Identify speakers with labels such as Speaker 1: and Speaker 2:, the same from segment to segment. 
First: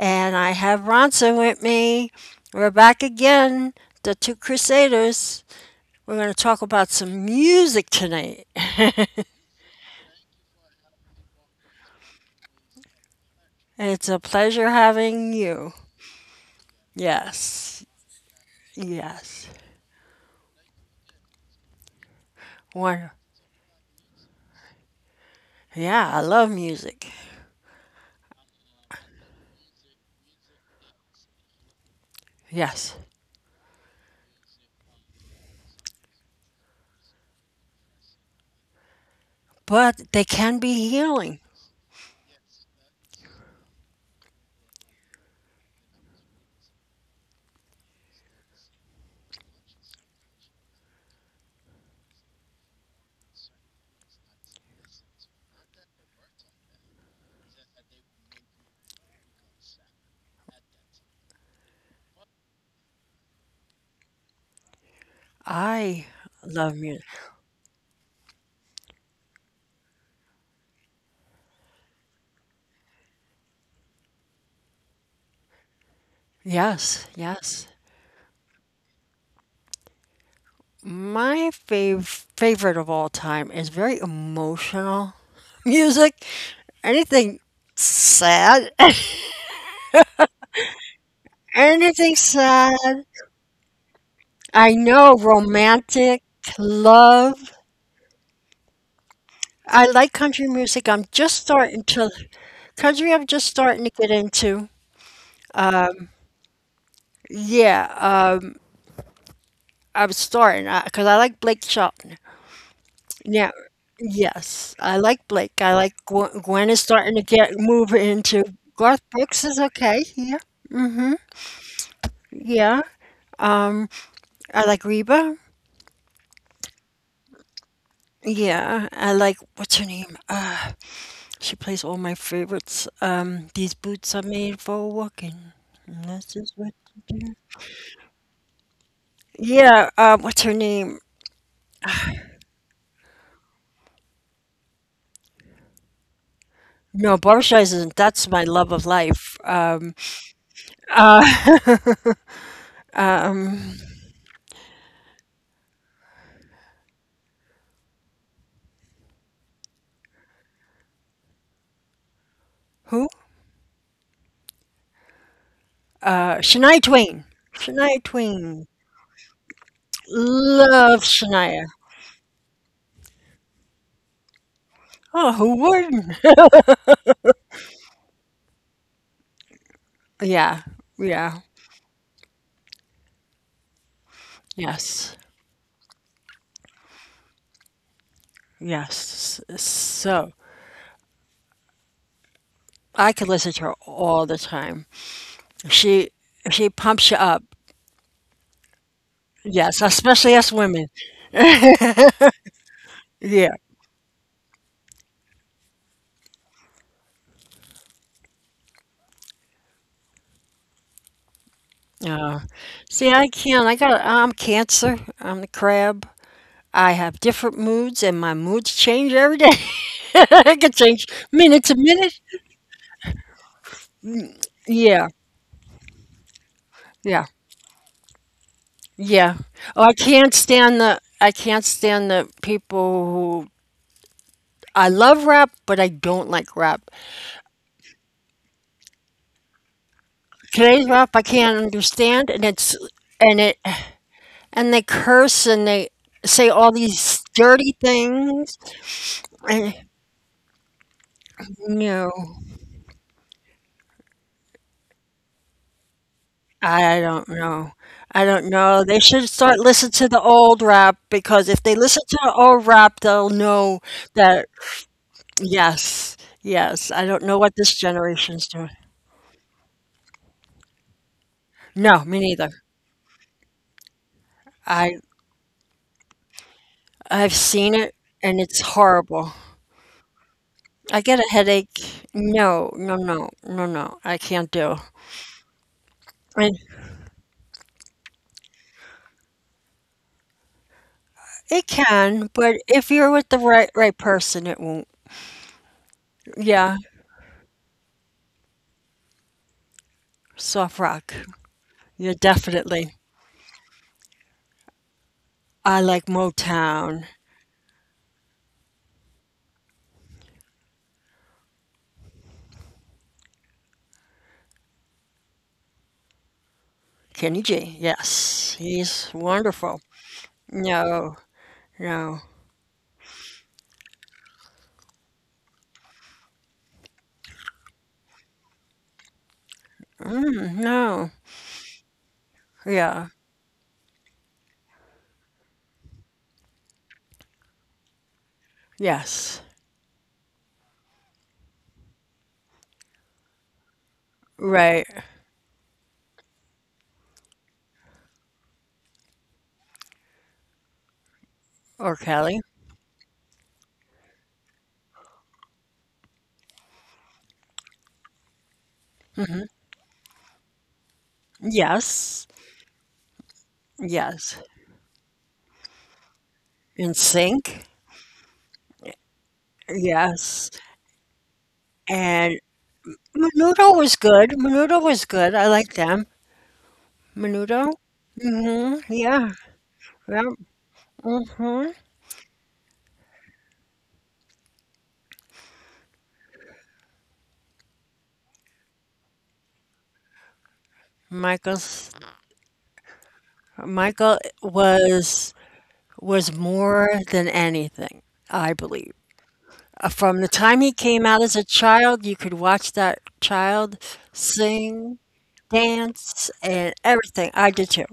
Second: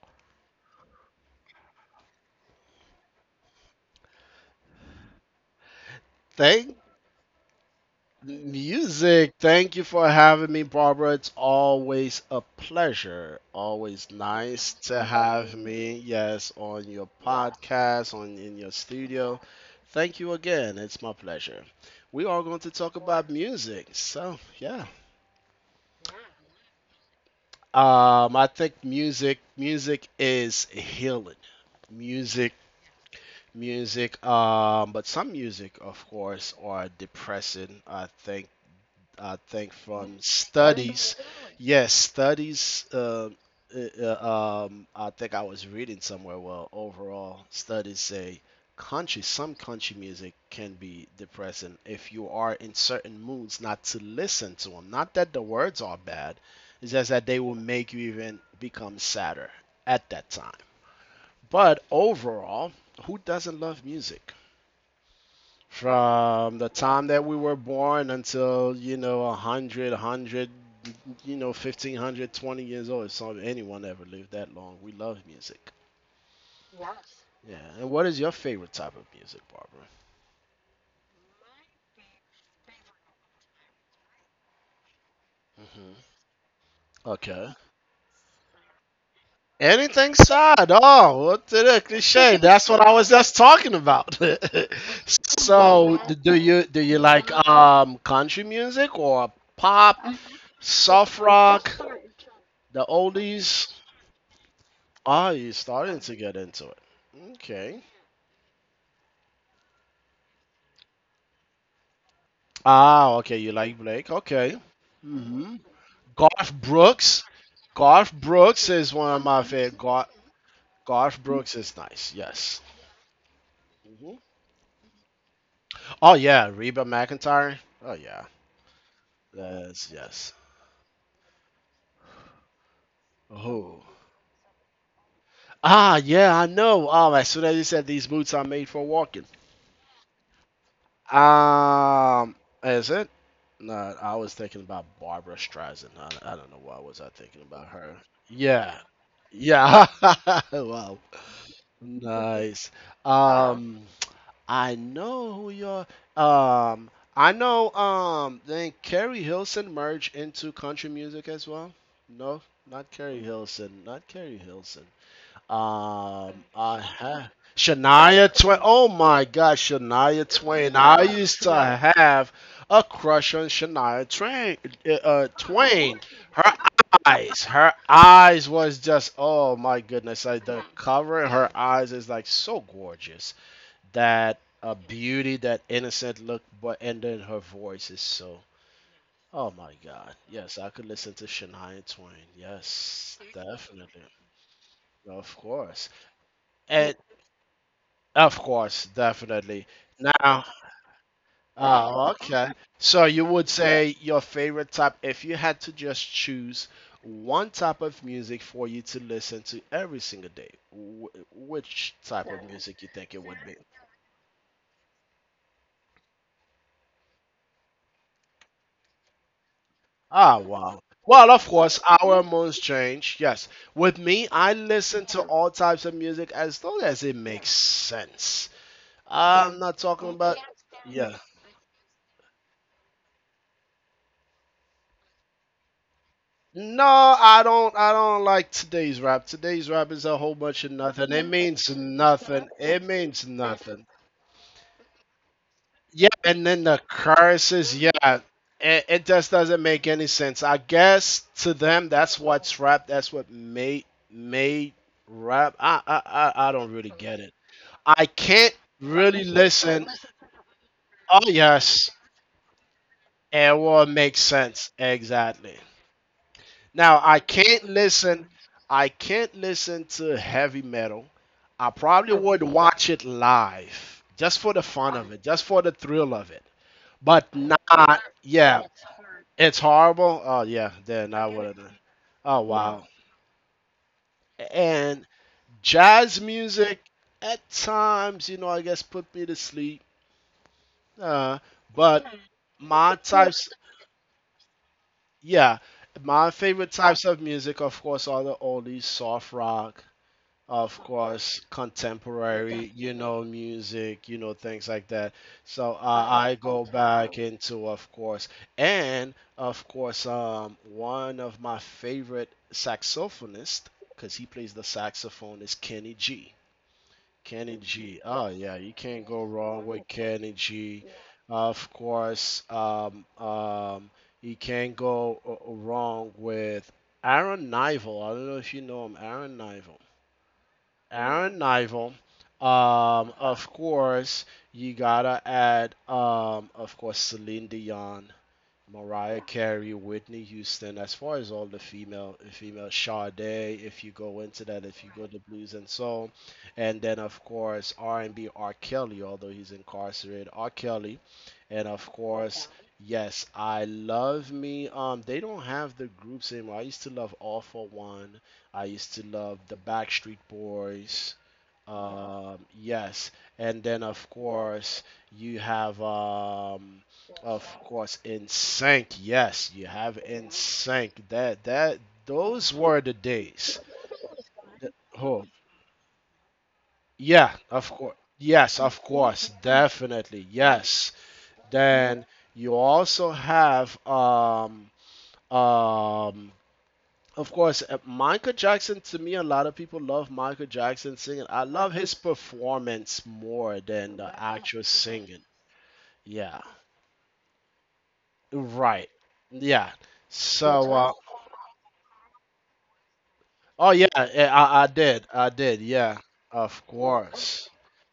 Speaker 1: And I have Ronson with me. We're back again, the two Crusaders. We're going to talk
Speaker 2: Thank
Speaker 1: about some music tonight.
Speaker 2: music. Thank you for having me, Barbara. It's always a pleasure.
Speaker 1: It's
Speaker 2: Always
Speaker 1: a pleasure
Speaker 2: nice to
Speaker 1: having
Speaker 2: have
Speaker 1: you.
Speaker 2: me. Yes, on your
Speaker 1: Yes,
Speaker 2: podcast, on in your studio.
Speaker 1: yes.
Speaker 2: Thank you again. It's my pleasure. We are going to talk
Speaker 1: One,
Speaker 2: about music. So yeah,
Speaker 1: yeah, I love music.
Speaker 2: I think music is healing. Music,
Speaker 1: Yes.
Speaker 2: music. But some music, of course, are depressing. I think
Speaker 1: But they
Speaker 2: from
Speaker 1: can be
Speaker 2: studies.
Speaker 1: healing.
Speaker 2: Yes, studies. I think I was reading somewhere. Well, overall, studies say country, some country music can be depressing if you are in certain moods not to listen to them. Not that the words are bad, it's just that they will make you even become sadder at that time. But overall, who doesn't love music?
Speaker 1: I
Speaker 2: From the
Speaker 1: love music.
Speaker 2: time that we were born until 100, 100, 1500, 20 years old, if some anyone ever lived that long, we love music.
Speaker 1: Yes,
Speaker 2: Yeah,
Speaker 1: yes.
Speaker 2: and what is your favorite type of music, Barbara?
Speaker 1: My favorite of all time is very emotional
Speaker 2: Hmm.
Speaker 1: music. Anything
Speaker 2: Okay,
Speaker 1: sad,
Speaker 2: anything sad. Oh, what the
Speaker 1: anything
Speaker 2: cliche, that's what I
Speaker 1: sad.
Speaker 2: was just talking about.
Speaker 1: I know
Speaker 2: So
Speaker 1: romantic,
Speaker 2: do you like
Speaker 1: love.
Speaker 2: country music? Or
Speaker 1: I
Speaker 2: pop,
Speaker 1: like country music. I'm
Speaker 2: soft
Speaker 1: just
Speaker 2: rock,
Speaker 1: starting to
Speaker 2: the
Speaker 1: country. I'm just
Speaker 2: oldies?
Speaker 1: starting to get into.
Speaker 2: Ah, you're starting to get into it. Okay.
Speaker 1: Yeah, I'm starting because I like Blake Shelton.
Speaker 2: Ah, okay.
Speaker 1: Yeah,
Speaker 2: You like Blake. Okay.
Speaker 1: yes, I like
Speaker 2: Hmm.
Speaker 1: Blake. I like Gwen,
Speaker 2: Garth
Speaker 1: Gwen is starting to
Speaker 2: Brooks.
Speaker 1: get move
Speaker 2: Garth
Speaker 1: into.
Speaker 2: Brooks is
Speaker 1: Garth
Speaker 2: one of
Speaker 1: Brooks
Speaker 2: my
Speaker 1: is
Speaker 2: favorite.
Speaker 1: okay here.
Speaker 2: Garth Brooks is nice. Yes.
Speaker 1: Yeah, Um,
Speaker 2: Hmm.
Speaker 1: I like Reba.
Speaker 2: Oh yeah, Reba McIntyre. Oh yeah.
Speaker 1: Yeah, I like what's her
Speaker 2: Yes.
Speaker 1: name?
Speaker 2: Yes.
Speaker 1: She plays all my favorites. These
Speaker 2: Oh.
Speaker 1: boots are made for walking.
Speaker 2: Ah,
Speaker 1: And this
Speaker 2: yeah. I
Speaker 1: is what
Speaker 2: know.
Speaker 1: you
Speaker 2: As
Speaker 1: do.
Speaker 2: soon as you said these boots are made for walking.
Speaker 1: Yeah, what's her name?
Speaker 2: Um, is it? No, I was thinking about Barbara Streisand. I don't know why was I
Speaker 1: No, Barbra
Speaker 2: thinking about
Speaker 1: Streisand.
Speaker 2: her.
Speaker 1: That's my love
Speaker 2: Yeah,
Speaker 1: of life.
Speaker 2: yeah. Wow,
Speaker 1: Uh,
Speaker 2: nice. Um, I know who you're. Um, I know. Then Carrie Hilson merged into country music as well. No, not
Speaker 1: who?
Speaker 2: Carrie Hilson. Not Carrie Hilson.
Speaker 1: Shania
Speaker 2: I
Speaker 1: Twain.
Speaker 2: have
Speaker 1: Shania
Speaker 2: Shania Twain.
Speaker 1: Twain.
Speaker 2: Oh my God, Shania Twain.
Speaker 1: Love
Speaker 2: I used to
Speaker 1: Shania.
Speaker 2: have a crush on Shania Twain. uh,
Speaker 1: Oh,
Speaker 2: uh,
Speaker 1: who
Speaker 2: Twain.
Speaker 1: wouldn't?
Speaker 2: Her her eyes was just oh my goodness. Like
Speaker 1: Yeah,
Speaker 2: the cover in
Speaker 1: yeah,
Speaker 2: her eyes is like so gorgeous. That
Speaker 1: yes,
Speaker 2: beauty, that innocent look, but and then her voice is so.
Speaker 1: yes.
Speaker 2: Oh my God.
Speaker 1: So
Speaker 2: Yes, I could listen to Shania Twain.
Speaker 1: I
Speaker 2: Yes,
Speaker 1: could listen to her
Speaker 2: definitely.
Speaker 1: all the time.
Speaker 2: Of course.
Speaker 1: She she
Speaker 2: And
Speaker 1: pumps you up.
Speaker 2: Of course, definitely.
Speaker 1: Yes, especially
Speaker 2: Now,
Speaker 1: us women.
Speaker 2: oh, okay. So you would
Speaker 1: Yeah.
Speaker 2: say your favorite type, if you had to just choose one type of music for you to listen to every single day, which type
Speaker 1: Uh,
Speaker 2: of music you
Speaker 1: See,
Speaker 2: think
Speaker 1: I
Speaker 2: it would be?
Speaker 1: can't. I got. I'm Cancer. I'm the crab. I have different moods, and my moods change every day.
Speaker 2: Ah,
Speaker 1: I can
Speaker 2: wow.
Speaker 1: change
Speaker 2: Well, of
Speaker 1: minute to
Speaker 2: course,
Speaker 1: minute.
Speaker 2: our moods change. Yes. With me, I
Speaker 1: Yeah,
Speaker 2: listen to all types of music as long as
Speaker 1: yeah,
Speaker 2: it makes sense.
Speaker 1: yeah.
Speaker 2: I'm
Speaker 1: Oh, I
Speaker 2: not talking
Speaker 1: can't
Speaker 2: about.
Speaker 1: stand the. I
Speaker 2: Yeah.
Speaker 1: can't stand the people who. I love rap, but I don't like rap.
Speaker 2: No, I don't. I don't like today's rap. Today's rap is a whole bunch of
Speaker 1: Today's rap I
Speaker 2: nothing. It
Speaker 1: can't
Speaker 2: means
Speaker 1: understand, and
Speaker 2: nothing.
Speaker 1: it's
Speaker 2: It
Speaker 1: and
Speaker 2: means
Speaker 1: it
Speaker 2: nothing.
Speaker 1: and they curse and they
Speaker 2: Yeah,
Speaker 1: say
Speaker 2: and
Speaker 1: all
Speaker 2: then the
Speaker 1: these dirty
Speaker 2: curses. Yeah,
Speaker 1: things.
Speaker 2: it just
Speaker 1: And
Speaker 2: doesn't make any sense. I guess to them,
Speaker 1: no,
Speaker 2: that's what's rap. That's what made rap. I don't
Speaker 1: I
Speaker 2: really
Speaker 1: don't
Speaker 2: get it.
Speaker 1: know.
Speaker 2: I
Speaker 1: I don't
Speaker 2: can't
Speaker 1: know. They should
Speaker 2: really
Speaker 1: start listening
Speaker 2: listen.
Speaker 1: to the old rap
Speaker 2: Oh
Speaker 1: because if they listen
Speaker 2: yes,
Speaker 1: to the old rap, they'll
Speaker 2: it
Speaker 1: know
Speaker 2: will make
Speaker 1: that
Speaker 2: sense exactly.
Speaker 1: yes, yes. I
Speaker 2: Now
Speaker 1: don't
Speaker 2: I
Speaker 1: know what this
Speaker 2: can't listen.
Speaker 1: generation's doing.
Speaker 2: I can't listen to heavy metal. I
Speaker 1: No, me
Speaker 2: probably
Speaker 1: neither.
Speaker 2: would watch it live just for the
Speaker 1: I
Speaker 2: fun of it, just for the thrill of it.
Speaker 1: I've
Speaker 2: But
Speaker 1: seen it
Speaker 2: not,
Speaker 1: and it's
Speaker 2: yeah,
Speaker 1: horrible.
Speaker 2: it's horrible. Oh yeah,
Speaker 1: I get
Speaker 2: then
Speaker 1: a
Speaker 2: I would
Speaker 1: headache.
Speaker 2: have. Oh
Speaker 1: No, no,
Speaker 2: wow.
Speaker 1: no, no, no. I can't do.
Speaker 2: And jazz
Speaker 1: And
Speaker 2: music at times, I guess put me to sleep. Uh,
Speaker 1: it
Speaker 2: but
Speaker 1: can, but if
Speaker 2: my
Speaker 1: you're with the
Speaker 2: types,
Speaker 1: right person, it won't.
Speaker 2: yeah, my
Speaker 1: Yeah,
Speaker 2: favorite types of music, of course, are the oldies, soft rock.
Speaker 1: soft
Speaker 2: Of
Speaker 1: rock.
Speaker 2: course,
Speaker 1: Yeah,
Speaker 2: contemporary,
Speaker 1: definitely.
Speaker 2: you know, music, things like that.
Speaker 1: I
Speaker 2: So
Speaker 1: like
Speaker 2: uh, I go
Speaker 1: Motown.
Speaker 2: back into, of course, and of course, one of my favorite saxophonists, because he plays the saxophone, is Kenny G.
Speaker 1: Kenny
Speaker 2: Kenny
Speaker 1: G,
Speaker 2: G. Oh
Speaker 1: yes,
Speaker 2: yeah, you
Speaker 1: he's
Speaker 2: can't go wrong
Speaker 1: wonderful.
Speaker 2: with Kenny G.
Speaker 1: No,
Speaker 2: Of
Speaker 1: no,
Speaker 2: course, you can't go wrong with Aaron Nival. I don't know if you know him, Aaron Nival.
Speaker 1: mm, no.
Speaker 2: Aaron Nival.
Speaker 1: Yeah,
Speaker 2: Of course, you gotta add, of course, Celine Dion. Mariah
Speaker 1: yes,
Speaker 2: Carey, Whitney Houston, as far as all the female Sade, if you go into that, if
Speaker 1: right.
Speaker 2: you go to blues and soul, and then of course R&B R. Kelly, although he's incarcerated, R. Kelly, and of
Speaker 1: Or Kelly.
Speaker 2: course yes, I love me. They don't have the groups anymore. I used to love All for One. I used to love
Speaker 1: Hmm.
Speaker 2: the Backstreet Boys.
Speaker 1: Yes,
Speaker 2: Yes, and then of
Speaker 1: yes.
Speaker 2: course you have
Speaker 1: In
Speaker 2: of
Speaker 1: sync.
Speaker 2: course in sync. Yes, you have in
Speaker 1: Yes,
Speaker 2: sync. That
Speaker 1: and
Speaker 2: those were the days.
Speaker 1: Menudo was good. Menudo was
Speaker 2: Oh,
Speaker 1: good. I like them.
Speaker 2: yeah, of
Speaker 1: Menudo.
Speaker 2: course. Yes, of
Speaker 1: Mm-hmm.
Speaker 2: course,
Speaker 1: Yeah.
Speaker 2: definitely.
Speaker 1: Yeah.
Speaker 2: Yes.
Speaker 1: Mm-hmm.
Speaker 2: Then you also have um of course, Michael Jackson. To me, a lot of people love Michael Jackson singing. I love
Speaker 1: Michael's
Speaker 2: his performance more than the, wow,
Speaker 1: Michael
Speaker 2: actual singing.
Speaker 1: was was
Speaker 2: Yeah,
Speaker 1: more than anything, I
Speaker 2: right.
Speaker 1: believe.
Speaker 2: Yeah. Full.
Speaker 1: From the time
Speaker 2: So,
Speaker 1: he
Speaker 2: time.
Speaker 1: came out as a child, you could watch that
Speaker 2: Oh,
Speaker 1: child
Speaker 2: yeah, eh, I
Speaker 1: sing,
Speaker 2: did. I did. Yeah,
Speaker 1: dance,
Speaker 2: of
Speaker 1: and everything.
Speaker 2: course.
Speaker 1: I did too.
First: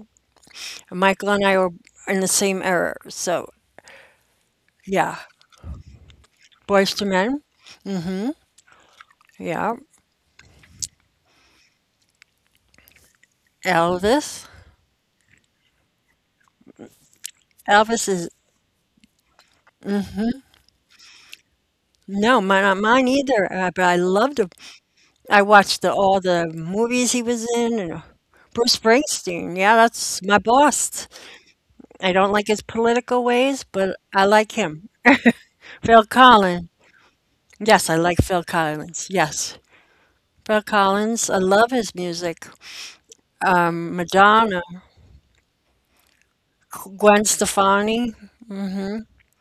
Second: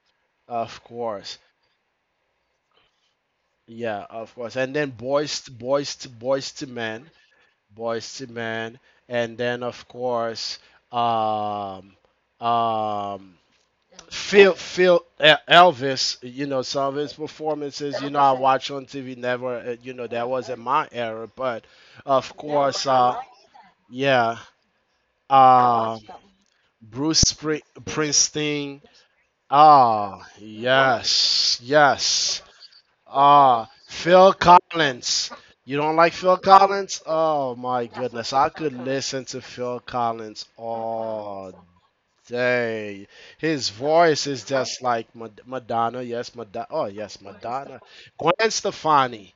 Speaker 2: Of
Speaker 1: Michael
Speaker 2: course.
Speaker 1: and I were in the same era. So,
Speaker 2: Yeah, of course. And then
Speaker 1: yeah.
Speaker 2: Boys to
Speaker 1: Boys to
Speaker 2: Men,
Speaker 1: Men.
Speaker 2: Boys to Men. And then,
Speaker 1: Yeah.
Speaker 2: of course, um, um,
Speaker 1: Elvis.
Speaker 2: Elvis, you know, some of his performances,
Speaker 1: Elvis
Speaker 2: you know,
Speaker 1: is
Speaker 2: I watch on TV, never, you know, that wasn't my era, but
Speaker 1: No,
Speaker 2: of
Speaker 1: mine, not
Speaker 2: course,
Speaker 1: mine either. But I loved
Speaker 2: yeah,
Speaker 1: him. I watched
Speaker 2: um,
Speaker 1: all the movies he
Speaker 2: Bruce
Speaker 1: was in and Bruce
Speaker 2: Springsteen,
Speaker 1: Springsteen. Yeah, that's
Speaker 2: ah,
Speaker 1: my boss.
Speaker 2: yes,
Speaker 1: I don't
Speaker 2: yes,
Speaker 1: like his political ways,
Speaker 2: ah,
Speaker 1: but I
Speaker 2: Phil
Speaker 1: like him.
Speaker 2: Collins. You don't
Speaker 1: Phil
Speaker 2: like Phil
Speaker 1: Collins.
Speaker 2: Collins? Oh
Speaker 1: Yes,
Speaker 2: my
Speaker 1: I like
Speaker 2: goodness,
Speaker 1: Phil
Speaker 2: I could
Speaker 1: Collins.
Speaker 2: listen to
Speaker 1: Yes.
Speaker 2: Phil Collins
Speaker 1: Phil Collins. I
Speaker 2: all
Speaker 1: love his music.
Speaker 2: Say, his voice is
Speaker 1: Madonna,
Speaker 2: just like Madonna. Yes, Madonna. Oh,
Speaker 1: Gwen
Speaker 2: yes, Madonna.
Speaker 1: Stefani.
Speaker 2: Gwen Stefani.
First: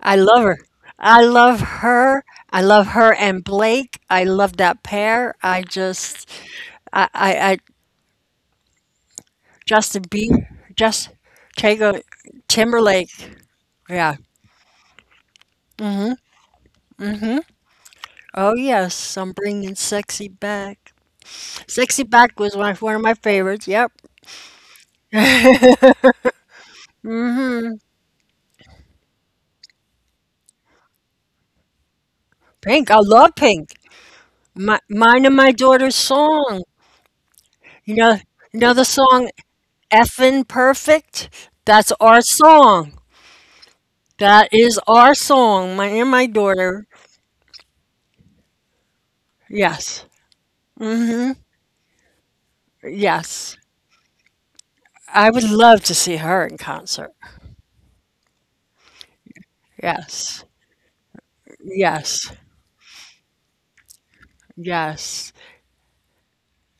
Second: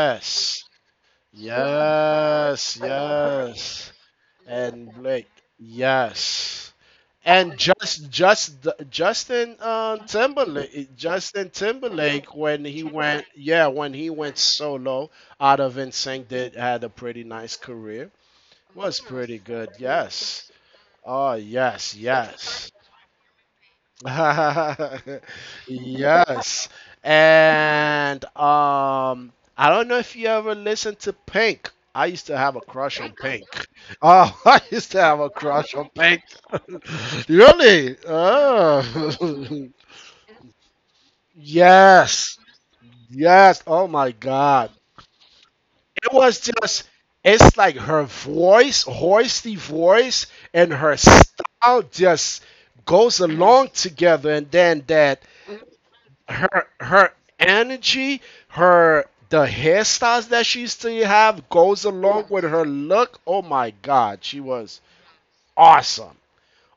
Speaker 1: I love her. I love her. I
Speaker 2: yes,
Speaker 1: love her and
Speaker 2: yes.
Speaker 1: Blake. I love that
Speaker 2: And Blake.
Speaker 1: pair. I just,
Speaker 2: Yes.
Speaker 1: I
Speaker 2: And Justin
Speaker 1: Justin Bieber,
Speaker 2: Timberlake.
Speaker 1: just
Speaker 2: Justin
Speaker 1: Chago
Speaker 2: Timberlake when he
Speaker 1: Timberlake.
Speaker 2: went, yeah, when he
Speaker 1: Yeah.
Speaker 2: went solo out of NSYNC, did had a pretty nice career.
Speaker 1: Oh
Speaker 2: Was
Speaker 1: yes, I'm
Speaker 2: pretty good.
Speaker 1: bringing sexy
Speaker 2: Yes.
Speaker 1: back.
Speaker 2: Oh, yes,
Speaker 1: Sexy back was one
Speaker 2: yes.
Speaker 1: of, one of my favorites. Yep.
Speaker 2: Yes. And I don't know if you ever listened to Pink. I used to have a
Speaker 1: Pink, I
Speaker 2: crush on
Speaker 1: love
Speaker 2: Pink.
Speaker 1: Pink.
Speaker 2: Oh, I used to have a
Speaker 1: Mine and my
Speaker 2: crush on
Speaker 1: daughter's
Speaker 2: Pink.
Speaker 1: song.
Speaker 2: Really?
Speaker 1: You know, you know the song
Speaker 2: Oh.
Speaker 1: "Effin' Perfect." That's our
Speaker 2: Yes.
Speaker 1: song.
Speaker 2: Yes. Oh my
Speaker 1: That
Speaker 2: God.
Speaker 1: is our song. Mine
Speaker 2: It
Speaker 1: and my
Speaker 2: was just
Speaker 1: daughter.
Speaker 2: it's like her voice, hoisty
Speaker 1: Yes.
Speaker 2: voice, and her
Speaker 1: Hmm.
Speaker 2: style just goes
Speaker 1: Yes.
Speaker 2: along together and then that
Speaker 1: I would love to see her in
Speaker 2: her
Speaker 1: concert.
Speaker 2: her energy, her the hairstyles
Speaker 1: Yes.
Speaker 2: that she used to have goes along
Speaker 1: Yes.
Speaker 2: with her look. Oh my God, she was
Speaker 1: Yes.
Speaker 2: awesome.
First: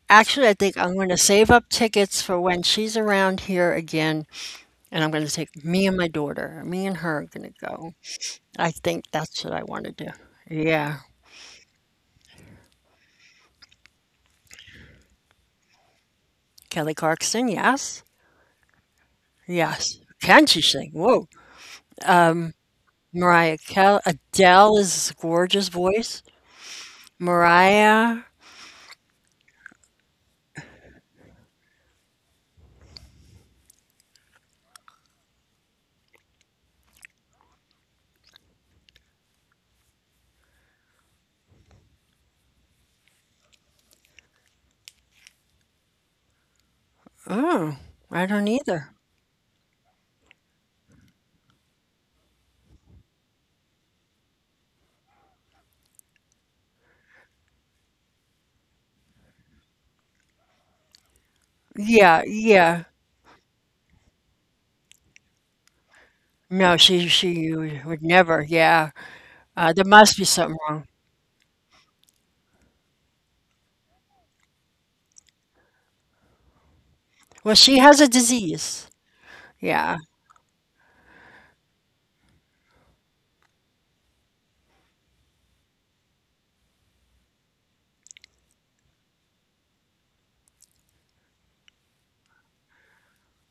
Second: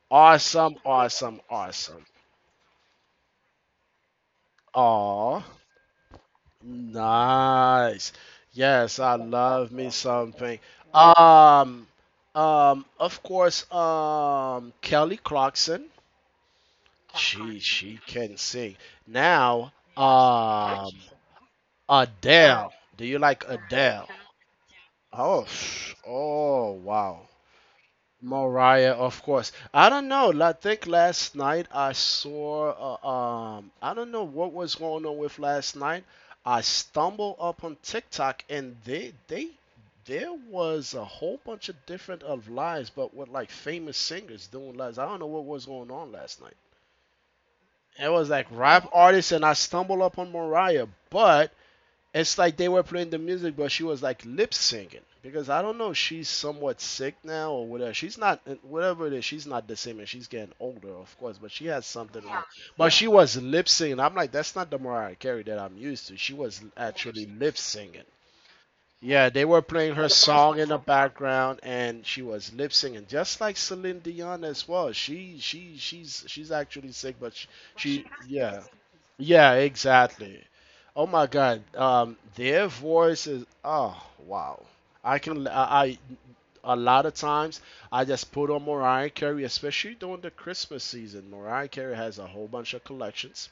Speaker 1: Actually, I
Speaker 2: Awesome,
Speaker 1: think I'm going to
Speaker 2: awesome,
Speaker 1: save up
Speaker 2: awesome.
Speaker 1: tickets for when she's around here again, and I'm going to
Speaker 2: Oh,
Speaker 1: take me and my daughter. Me and her are going to go.
Speaker 2: nice.
Speaker 1: I
Speaker 2: Yes,
Speaker 1: think
Speaker 2: I
Speaker 1: that's what I
Speaker 2: love
Speaker 1: want
Speaker 2: me
Speaker 1: to do.
Speaker 2: something.
Speaker 1: Yeah.
Speaker 2: Um of course, Kelly Clarkson.
Speaker 1: Kelly Clarkson,
Speaker 2: She
Speaker 1: yes.
Speaker 2: can sing. Now
Speaker 1: Yes. Can she sing? Whoa.
Speaker 2: Adele. Do you like
Speaker 1: Mariah Kel
Speaker 2: Adele?
Speaker 1: Adele is a
Speaker 2: Oh,
Speaker 1: gorgeous voice.
Speaker 2: oh, wow.
Speaker 1: Mariah,
Speaker 2: Mariah, of course. I don't know. I think last night I saw, I don't know what was going on with last night. I stumbled up on TikTok and there was a whole bunch of different of lives, but with like famous singers doing lives. I don't know what was going on last night.
Speaker 1: oh,
Speaker 2: It
Speaker 1: I
Speaker 2: was like
Speaker 1: don't
Speaker 2: rap
Speaker 1: either.
Speaker 2: artists and I stumbled up on Mariah, but it's like they were playing the music, but she was like lip singing because I don't know. She's somewhat sick now or whatever. She's not whatever it is. She's not the same, and she's getting older, of course. But she has
Speaker 1: Yeah,
Speaker 2: something wrong.
Speaker 1: yeah.
Speaker 2: But she was lip singing. I'm like, that's not the Mariah Carey that I'm used to. She was
Speaker 1: No, she
Speaker 2: actually
Speaker 1: she
Speaker 2: lip
Speaker 1: would
Speaker 2: singing.
Speaker 1: never. Yeah.
Speaker 2: Yeah, they were
Speaker 1: There
Speaker 2: playing her
Speaker 1: must be something
Speaker 2: song in the
Speaker 1: wrong.
Speaker 2: background, and she was lip singing, just like Celine Dion as well. She's actually sick, but she,
Speaker 1: Well, she has
Speaker 2: she
Speaker 1: a
Speaker 2: yeah,
Speaker 1: disease.
Speaker 2: yeah,
Speaker 1: Yeah.
Speaker 2: exactly. Oh my God, their voice is oh wow. I can I A lot of times I just put on Mariah Carey, especially during the Christmas season. Mariah Carey has a whole bunch of collections,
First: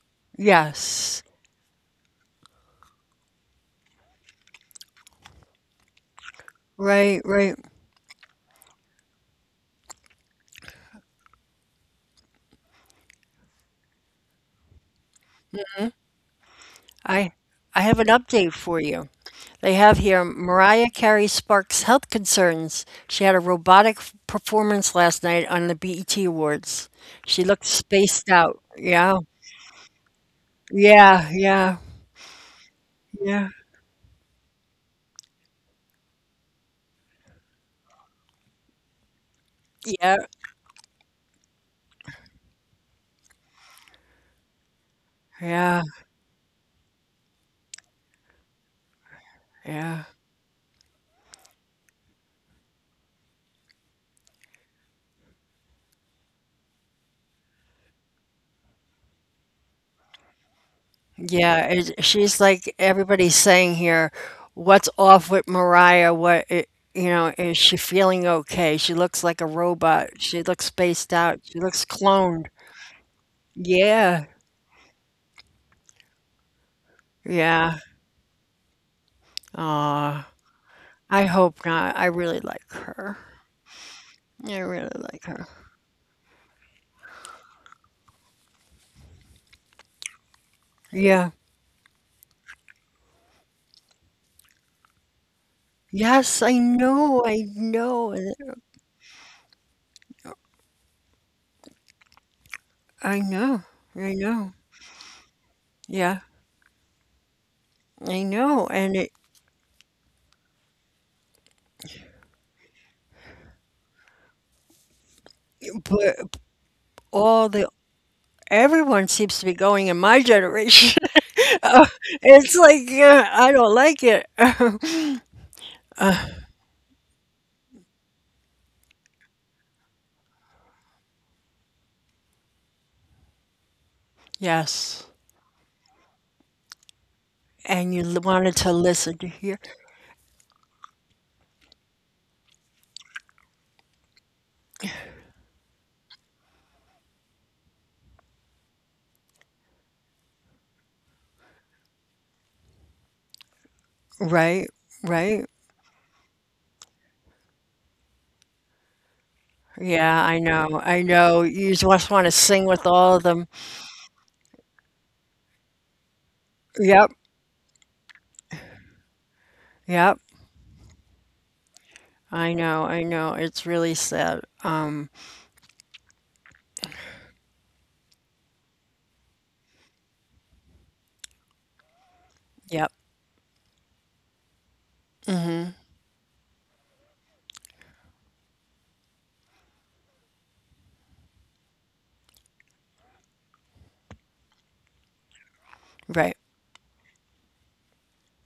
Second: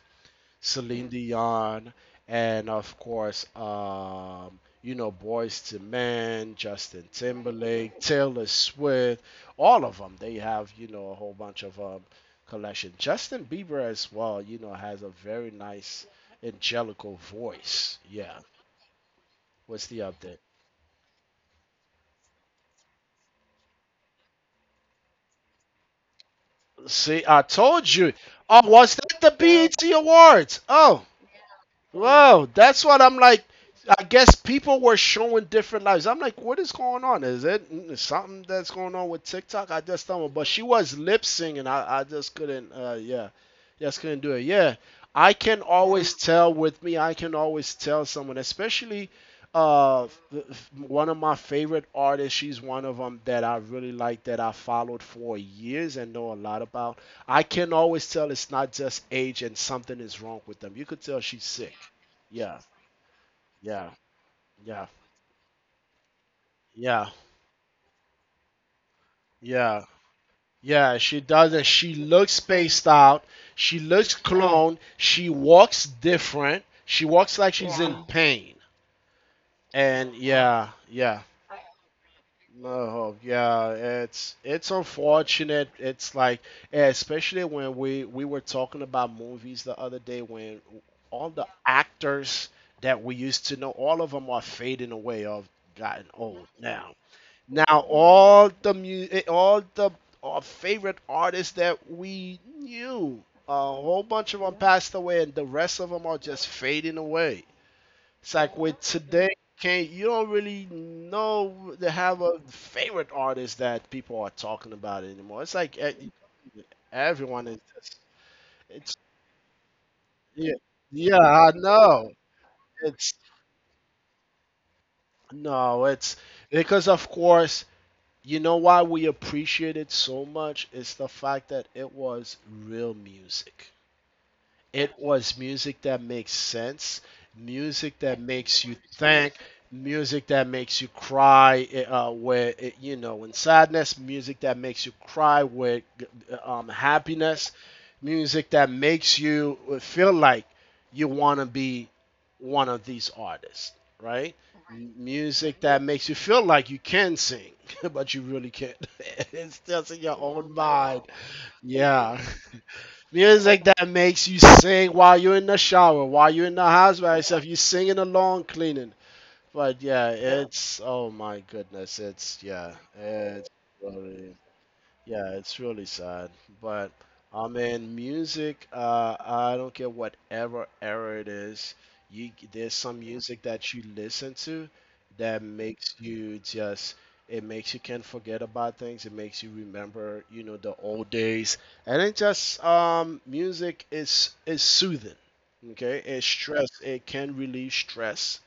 Speaker 2: Celine
Speaker 1: Yes.
Speaker 2: Dion, and of course, Boys to Men, Justin
Speaker 1: Right, right.
Speaker 2: Timberlake, Taylor Swift, all of them. They have a whole bunch of collection. Justin Bieber as well, has a very nice angelical
Speaker 1: I I
Speaker 2: voice.
Speaker 1: have an
Speaker 2: Yeah.
Speaker 1: update for you. They
Speaker 2: What's
Speaker 1: have
Speaker 2: the
Speaker 1: here
Speaker 2: update?
Speaker 1: Mariah Carey sparks health concerns. She had a robotic performance last night on the BET Awards.
Speaker 2: See, I
Speaker 1: She looked
Speaker 2: told you.
Speaker 1: spaced out.
Speaker 2: Oh, was that
Speaker 1: Yeah.
Speaker 2: the BET Awards? Oh,
Speaker 1: Yeah, yeah,
Speaker 2: well, that's what I'm like.
Speaker 1: yeah.
Speaker 2: I guess people were showing different lives. I'm like, what is going on? Is it something that's going on with TikTok? I just don't.
Speaker 1: Yeah,
Speaker 2: know. But she was lip singing. I just couldn't. Yeah, just couldn't do it. Yeah, I can
Speaker 1: yeah,
Speaker 2: always tell with me. I can always tell someone, especially
Speaker 1: yeah.
Speaker 2: uh, th- one of my favorite artists. She's one of them that I really like that I followed for years and know a lot about. I can always tell it's not just age and something is wrong with them. You could tell she's
Speaker 1: Yeah,
Speaker 2: sick.
Speaker 1: she's
Speaker 2: Yeah,
Speaker 1: like everybody's saying
Speaker 2: yeah,
Speaker 1: here,
Speaker 2: yeah,
Speaker 1: what's off with Mariah? What it, you
Speaker 2: yeah,
Speaker 1: know, Is she feeling okay? She looks like a
Speaker 2: yeah,
Speaker 1: robot. She looks
Speaker 2: yeah.
Speaker 1: spaced
Speaker 2: She
Speaker 1: out. She
Speaker 2: doesn't.
Speaker 1: looks
Speaker 2: She looks
Speaker 1: cloned.
Speaker 2: spaced out. She looks, yeah,
Speaker 1: Yeah.
Speaker 2: cloned. She walks different. She walks like
Speaker 1: Yeah.
Speaker 2: she's in, yeah, pain. And
Speaker 1: Aw.
Speaker 2: yeah, yeah.
Speaker 1: I hope not. I really like
Speaker 2: No,
Speaker 1: her.
Speaker 2: yeah, it's
Speaker 1: I
Speaker 2: it's
Speaker 1: really like her.
Speaker 2: unfortunate. It's like, especially when we were talking about movies the other day when
Speaker 1: Yeah.
Speaker 2: all the actors that we used to know, all of them are fading away of gotten
Speaker 1: Yes,
Speaker 2: old
Speaker 1: I
Speaker 2: now.
Speaker 1: know. I
Speaker 2: Now
Speaker 1: know.
Speaker 2: all the our favorite artists that we
Speaker 1: I
Speaker 2: knew, a
Speaker 1: know.
Speaker 2: whole
Speaker 1: I
Speaker 2: bunch of
Speaker 1: know.
Speaker 2: them passed away, and the rest of them
Speaker 1: Yeah.
Speaker 2: are just fading away.
Speaker 1: I
Speaker 2: It's like
Speaker 1: know.
Speaker 2: with today, can't you don't really know to have a favorite artist that people are talking about anymore. It's like
Speaker 1: But all
Speaker 2: everyone is
Speaker 1: the,
Speaker 2: just it's
Speaker 1: everyone seems to be going in my
Speaker 2: yeah,
Speaker 1: generation.
Speaker 2: yeah, I know,
Speaker 1: It's like,
Speaker 2: it's
Speaker 1: yeah, I don't like it.
Speaker 2: no it's because of course. You know why we appreciate it so much? It's the fact that it was real music. It
Speaker 1: Yes.
Speaker 2: was music that makes sense,
Speaker 1: And you
Speaker 2: music that
Speaker 1: wanted
Speaker 2: makes
Speaker 1: to
Speaker 2: you
Speaker 1: listen to
Speaker 2: think,
Speaker 1: hear,
Speaker 2: music that makes you cry with you know, in sadness, music that makes you cry with happiness, music that makes you feel like you want to be one of these artists, right?
Speaker 1: right? Right?
Speaker 2: Music that makes you feel like you can sing, but you really can't. It's just in your
Speaker 1: Yeah, I
Speaker 2: own
Speaker 1: know.
Speaker 2: mind.
Speaker 1: I know. You just
Speaker 2: Yeah.
Speaker 1: want to sing with all of them.
Speaker 2: Music that makes you sing while you're in the shower, while you're in the house
Speaker 1: Yep.
Speaker 2: by yourself, you're singing along cleaning. But yeah.
Speaker 1: Yep.
Speaker 2: Yeah. It's, oh my goodness, it's
Speaker 1: I
Speaker 2: yeah,
Speaker 1: know, I know.
Speaker 2: it's
Speaker 1: It's really sad.
Speaker 2: yeah, it's really sad. But I mean, music, I don't care whatever era it is, you there's
Speaker 1: Yep,
Speaker 2: some music that you listen to that makes you just it makes you can't forget about things. It makes you remember, you know, the old days. And it just music is soothing. Okay?
Speaker 1: right.
Speaker 2: It can relieve stress,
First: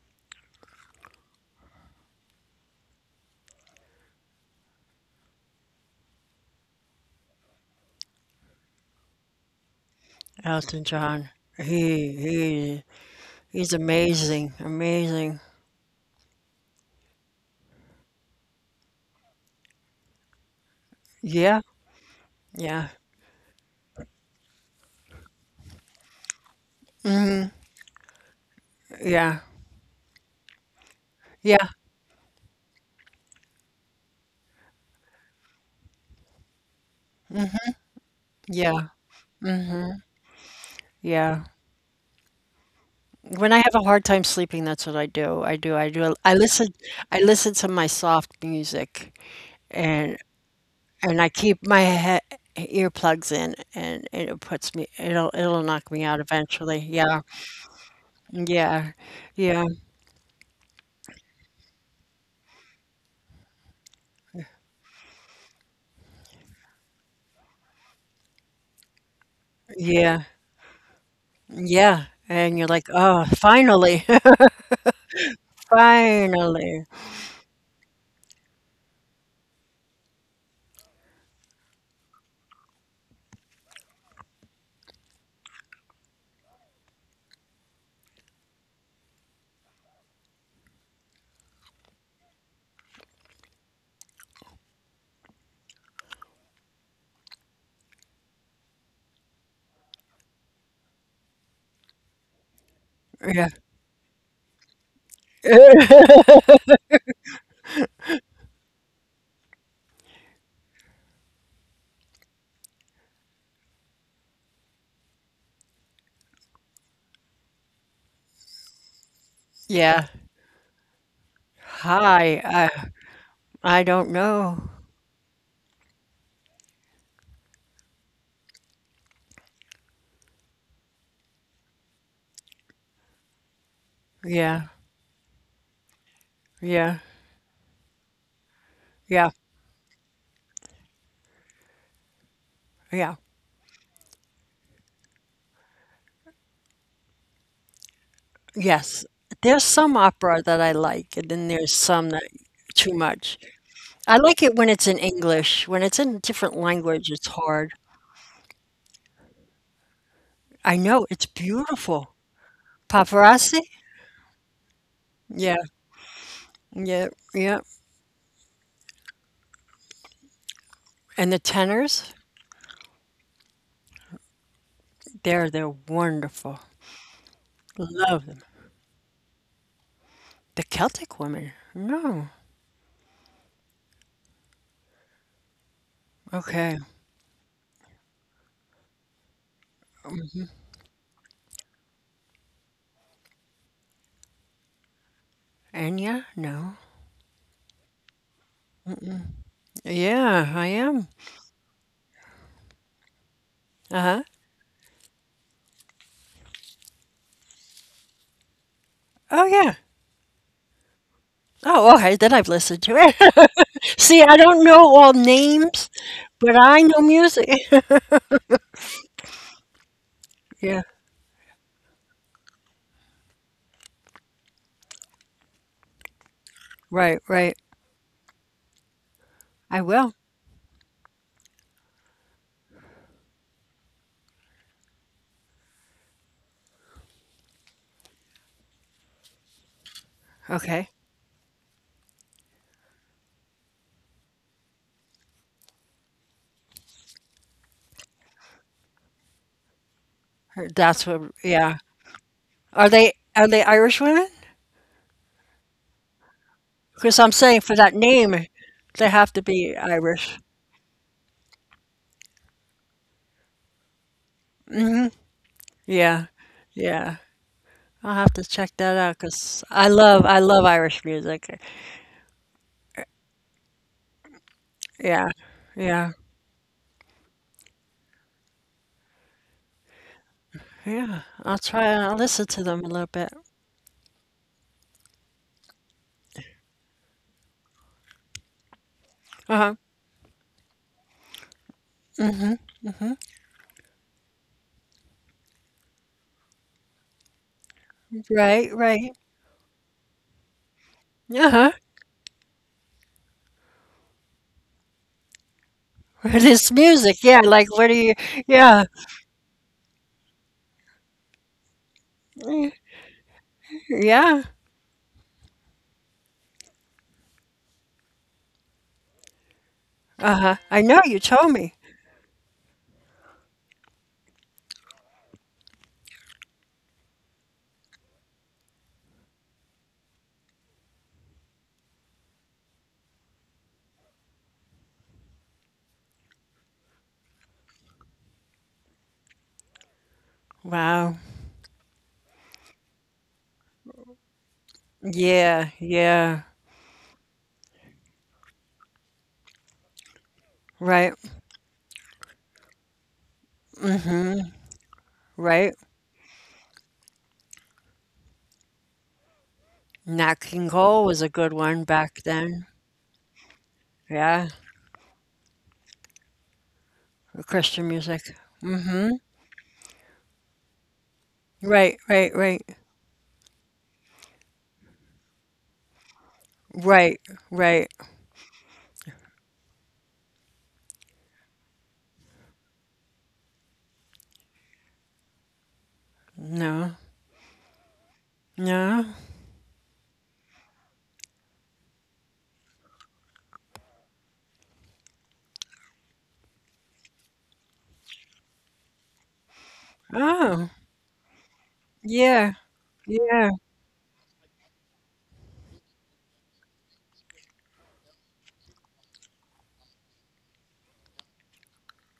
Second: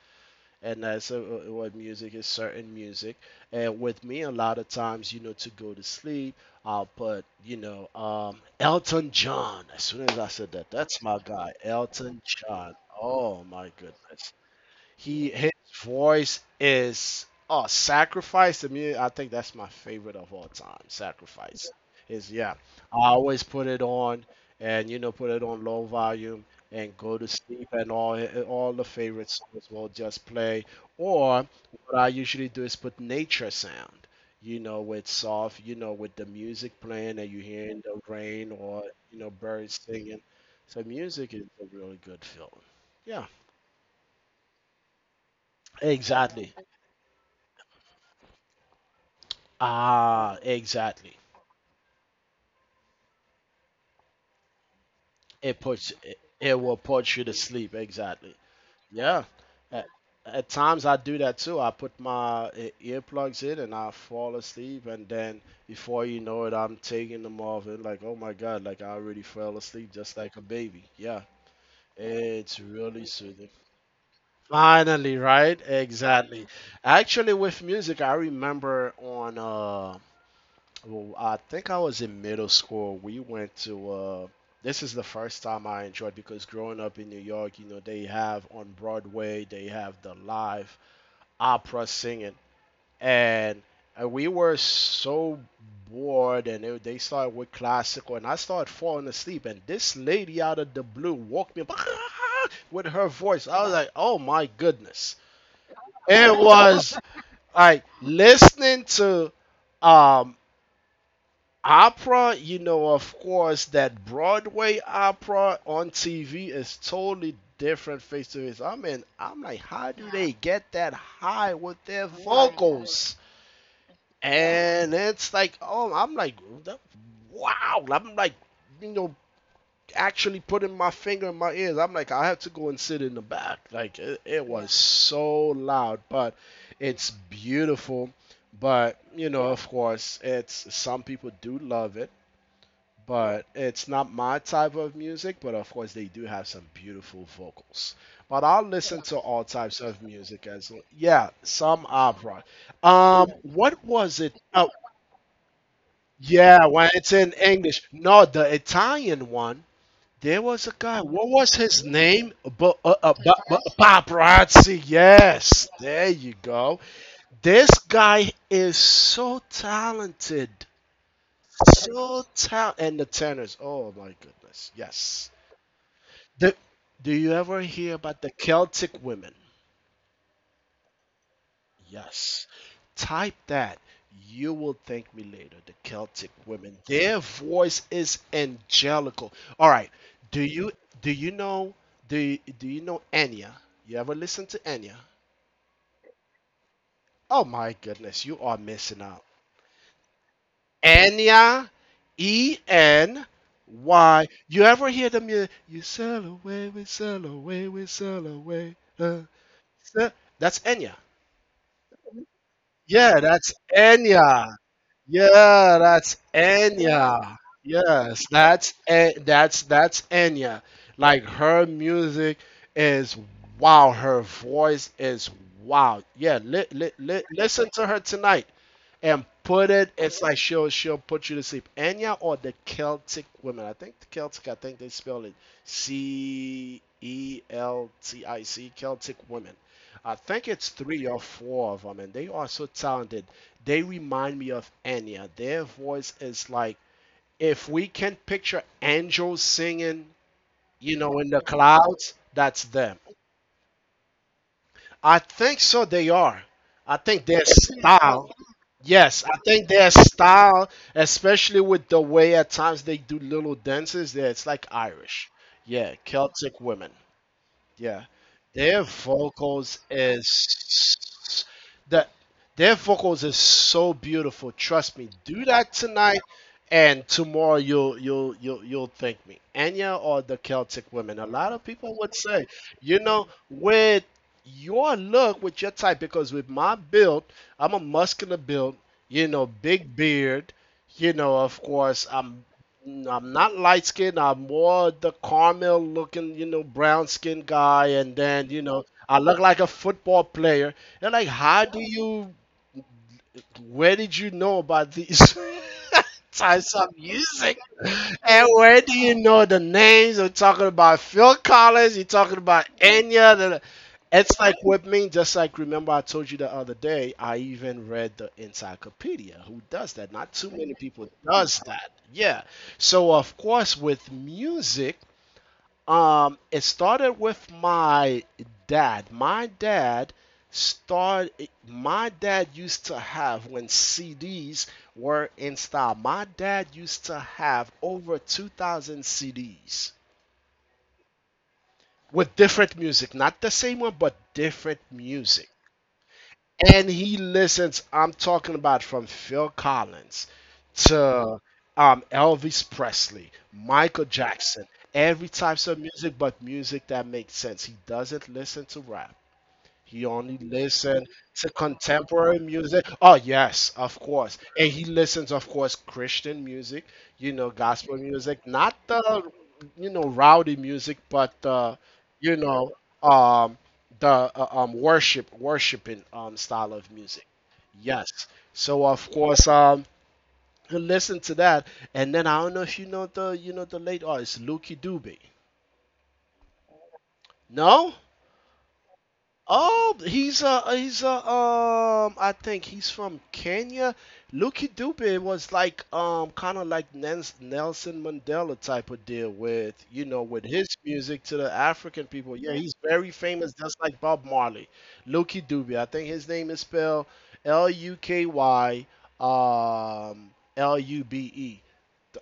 Speaker 2: and that's what music is, certain music. And with me, a lot of times, you know, to go to sleep, I'll put, you know, Elton John. As soon as I said that,
Speaker 1: Elton
Speaker 2: that's my
Speaker 1: John.
Speaker 2: guy,
Speaker 1: He
Speaker 2: Elton John.
Speaker 1: he
Speaker 2: Oh my
Speaker 1: he's
Speaker 2: goodness,
Speaker 1: amazing,
Speaker 2: he
Speaker 1: amazing.
Speaker 2: his voice is, oh, Sacrifice, to me. I think that's my favorite of all time.
Speaker 1: Yeah,
Speaker 2: Sacrifice is, yeah.
Speaker 1: yeah,
Speaker 2: I always put it on, and, you know, put it on low volume and go to sleep, and all the favorite
Speaker 1: yeah,
Speaker 2: songs will just play. Or
Speaker 1: yeah,
Speaker 2: what I usually do is put nature sound. You know, with soft, you know, with the music playing and you hearing the rain or,
Speaker 1: yeah,
Speaker 2: you know, birds singing. So music is
Speaker 1: yeah.
Speaker 2: a really good film. Yeah.
Speaker 1: When I have a hard time sleeping, that's what I do. I do, I do. I
Speaker 2: Exactly.
Speaker 1: listen, I listen to my soft music, and
Speaker 2: Ah, exactly.
Speaker 1: I keep my head earplugs in, and it puts me. It'll
Speaker 2: It
Speaker 1: it'll knock
Speaker 2: puts
Speaker 1: me out
Speaker 2: it will
Speaker 1: eventually.
Speaker 2: put
Speaker 1: Yeah,
Speaker 2: you to sleep. Exactly.
Speaker 1: yeah,
Speaker 2: Yeah.
Speaker 1: yeah,
Speaker 2: At, at times I do that too. I put my earplugs in and I fall asleep, and then before you know it, I'm taking them off and like, oh my God, like I already fell asleep just
Speaker 1: yeah.
Speaker 2: like a baby. Yeah.
Speaker 1: Yeah, and
Speaker 2: It's
Speaker 1: you're like,
Speaker 2: really
Speaker 1: "Oh,
Speaker 2: soothing.
Speaker 1: finally,
Speaker 2: Finally, right? Exactly.
Speaker 1: finally."
Speaker 2: Actually, with music, I remember on Well, I think I was in middle school. We went to this is the first time I enjoyed, because growing up in New York, you know, they have on Broadway, they have the live opera singing. And we were so bored, and they started with classical, and I started falling asleep, and this lady out of the blue woke me up with her
Speaker 1: Yeah.
Speaker 2: voice. I was like, "Oh my goodness." It was like listening to um opera, you know. Of course, that Broadway opera on TV is totally different face to face. I mean, I'm like, how
Speaker 1: Yeah.
Speaker 2: do they get that high with their
Speaker 1: "Hi, I
Speaker 2: vocals?
Speaker 1: I don't know."
Speaker 2: And it's like, oh, I'm like, wow, I'm like, you know, actually putting my finger in my ears. I'm like, I have to go and sit in the back. Like, it
Speaker 1: Yeah,
Speaker 2: was so loud, but
Speaker 1: yeah,
Speaker 2: it's beautiful. But
Speaker 1: yeah,
Speaker 2: you know, of course, it's some people do love it,
Speaker 1: yeah.
Speaker 2: but it's not my type of music. But of course, they do have some beautiful vocals. But I'll
Speaker 1: Yes.
Speaker 2: listen to all
Speaker 1: There's
Speaker 2: types
Speaker 1: some
Speaker 2: of
Speaker 1: opera
Speaker 2: music
Speaker 1: that I
Speaker 2: as well.
Speaker 1: like, and
Speaker 2: Yeah,
Speaker 1: then there's
Speaker 2: some
Speaker 1: some that
Speaker 2: opera.
Speaker 1: too much.
Speaker 2: What
Speaker 1: I
Speaker 2: was
Speaker 1: like
Speaker 2: it?
Speaker 1: it when
Speaker 2: Oh,
Speaker 1: it's in English. When it's in a different
Speaker 2: yeah, when
Speaker 1: language,
Speaker 2: it's
Speaker 1: it's
Speaker 2: in
Speaker 1: hard.
Speaker 2: English. No, the Italian one. There was
Speaker 1: I
Speaker 2: a
Speaker 1: know,
Speaker 2: guy.
Speaker 1: it's
Speaker 2: What was his
Speaker 1: beautiful.
Speaker 2: name?
Speaker 1: Pavarotti?
Speaker 2: Paparazzi.
Speaker 1: Yeah,
Speaker 2: Yes, there you go.
Speaker 1: yeah, yeah,
Speaker 2: This guy is so talented.
Speaker 1: and the tenors,
Speaker 2: So talented. And the tenors. Oh, my goodness. Yes.
Speaker 1: they're
Speaker 2: Do,
Speaker 1: wonderful.
Speaker 2: do you ever hear
Speaker 1: Love
Speaker 2: about the
Speaker 1: them.
Speaker 2: Celtic women?
Speaker 1: The Celtic woman? No.
Speaker 2: Yes. Type that. You will thank me later. The Celtic
Speaker 1: Okay.
Speaker 2: women. Their voice is angelical. All right. Do you do you know do you know Enya? You ever listen to Enya?
Speaker 1: Enya? No.
Speaker 2: Oh my goodness, you are missing out.
Speaker 1: Yeah, I am.
Speaker 2: Enya, E N
Speaker 1: Uh-huh.
Speaker 2: Y. You ever hear them? You sail away, we sail away, we sail away.
Speaker 1: Oh, yeah.
Speaker 2: Sail. That's Enya.
Speaker 1: Oh, okay, then I've listened to
Speaker 2: Yeah,
Speaker 1: it.
Speaker 2: that's
Speaker 1: See, I don't
Speaker 2: Enya.
Speaker 1: know all
Speaker 2: Yeah,
Speaker 1: names,
Speaker 2: that's
Speaker 1: but I know
Speaker 2: Enya.
Speaker 1: music.
Speaker 2: Yes, that's En- that's that's Enya.
Speaker 1: Yeah.
Speaker 2: Like her music is wow. Her voice is wow. Yeah,
Speaker 1: Right, right.
Speaker 2: listen to her tonight and put
Speaker 1: I
Speaker 2: it.
Speaker 1: will.
Speaker 2: It's like she'll put you to sleep. Enya or the Celtic women. I think the Celtic. I think they spell it Celtic. Celtic women. I think it's
Speaker 1: Okay.
Speaker 2: three or four of them, and they are so talented, they remind me of Enya. Their voice is like, if we can picture angels singing, you
Speaker 1: That's
Speaker 2: know,
Speaker 1: what
Speaker 2: in the
Speaker 1: yeah.
Speaker 2: clouds, that's
Speaker 1: Are
Speaker 2: them.
Speaker 1: they are they Irish women?
Speaker 2: I think so they are. I
Speaker 1: Because
Speaker 2: think
Speaker 1: I'm
Speaker 2: their
Speaker 1: saying for that
Speaker 2: style
Speaker 1: name, they
Speaker 2: Yes, I
Speaker 1: have to
Speaker 2: think
Speaker 1: be
Speaker 2: their
Speaker 1: Irish.
Speaker 2: style, especially with the way at times they do little dances, there it's like Irish. Yeah,
Speaker 1: Yeah.
Speaker 2: Celtic women.
Speaker 1: Yeah.
Speaker 2: Yeah,
Speaker 1: I'll have to check
Speaker 2: their
Speaker 1: that out because
Speaker 2: vocals
Speaker 1: I love Irish
Speaker 2: is
Speaker 1: music.
Speaker 2: that their vocals is so beautiful. Trust me.
Speaker 1: Yeah.
Speaker 2: Do that
Speaker 1: Yeah.
Speaker 2: tonight, and tomorrow you'll thank me. Enya or the Celtic
Speaker 1: Yeah,
Speaker 2: women. A lot
Speaker 1: I'll
Speaker 2: of
Speaker 1: try
Speaker 2: people
Speaker 1: and I'll
Speaker 2: would
Speaker 1: listen
Speaker 2: say,
Speaker 1: to them a
Speaker 2: you
Speaker 1: little bit.
Speaker 2: know, with your look, with your type, because with my build, I'm a muscular build. You know,
Speaker 1: Uh-huh.
Speaker 2: big beard. You know, of course, I'm not light skinned. I'm more the caramel looking, you know, brown skinned guy. And then, you
Speaker 1: Right,
Speaker 2: know,
Speaker 1: right.
Speaker 2: I look like a football player. They're like,
Speaker 1: Uh-huh.
Speaker 2: where did you know about these
Speaker 1: This
Speaker 2: types of
Speaker 1: music, yeah,
Speaker 2: music?
Speaker 1: like what do you
Speaker 2: And
Speaker 1: yeah.
Speaker 2: where do you know the names? We're talking about Phil Collins. You're talking
Speaker 1: Mm,
Speaker 2: about Enya.
Speaker 1: yeah.
Speaker 2: It's like with me, just like, remember I told you the other day, I even read the encyclopedia. Who does that? Not too
Speaker 1: Uh-huh.
Speaker 2: many
Speaker 1: I know
Speaker 2: people
Speaker 1: you told
Speaker 2: does
Speaker 1: me.
Speaker 2: that. Yeah. So of course with music, it started with my dad. My dad start my dad used to have, when CDs were in style, my dad used to have over 2,000 CDs
Speaker 1: Wow.
Speaker 2: with different music, not the same one but different music.
Speaker 1: Yeah, yeah.
Speaker 2: And he listens. I'm talking about from Phil Collins
Speaker 1: Right,
Speaker 2: to Elvis Presley, Michael Jackson, every types
Speaker 1: right.
Speaker 2: of music, but music that makes sense. He doesn't listen to rap. He only
Speaker 1: Nat King Cole
Speaker 2: listened
Speaker 1: was a
Speaker 2: to
Speaker 1: good one back
Speaker 2: contemporary
Speaker 1: then.
Speaker 2: music. Oh yes, of course.
Speaker 1: Yeah.
Speaker 2: And he listens, of course, Christian music, you know,
Speaker 1: Christian
Speaker 2: gospel
Speaker 1: music.
Speaker 2: music, not
Speaker 1: Mm-hmm.
Speaker 2: the you know rowdy music, but
Speaker 1: Right, right,
Speaker 2: you
Speaker 1: right.
Speaker 2: know, um, the worshiping style of
Speaker 1: Right,
Speaker 2: music.
Speaker 1: right.
Speaker 2: Yes. So of course, he listened to that, and then I don't know if you know the you know the late artist Lucky Dube.
Speaker 1: No.
Speaker 2: No?
Speaker 1: No.
Speaker 2: Oh, he's a I think he's from Kenya. Lucky Dube was like kind of like Nelson Mandela type of deal with, you know, with his
Speaker 1: Oh.
Speaker 2: music to the African people. Yeah,
Speaker 1: Yeah.
Speaker 2: he's very
Speaker 1: Yeah.
Speaker 2: famous, just like Bob Marley. Lucky Dube. I think his name is spelled Luky um Lube.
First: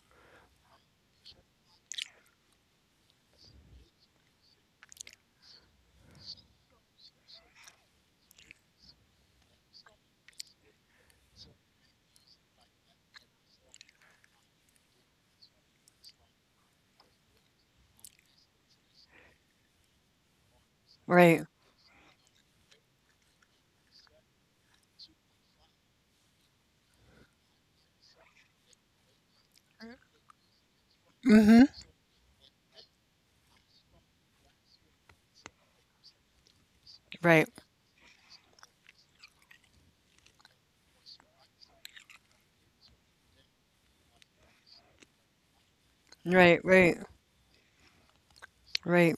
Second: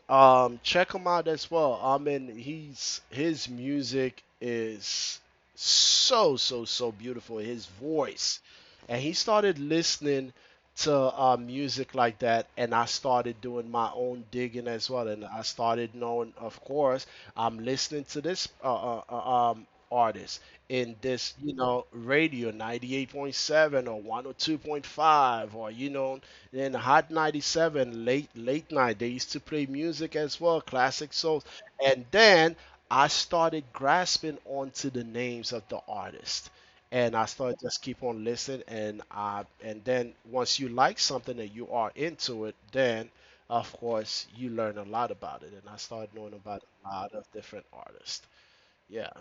Speaker 2: Check him out as well. I mean, he's his music is so, so, so beautiful. His voice, and he started listening to music like that, and I started doing my own digging as well, and I started knowing, of course, I'm listening to this artist in this,
Speaker 1: Right.
Speaker 2: you know, radio 98.7 or 102.5 or you know then Hot 97, late late night, they used to play music as well, classic souls.
Speaker 1: Mm-hmm.
Speaker 2: And then I started grasping onto the names of the artist. And I
Speaker 1: Right.
Speaker 2: started just keep on listening, and I and then once you like something and you are into it, then of course you learn a lot about it. And I started knowing about
Speaker 1: Right,
Speaker 2: a
Speaker 1: right.
Speaker 2: lot of different artists. Yeah,
Speaker 1: Right.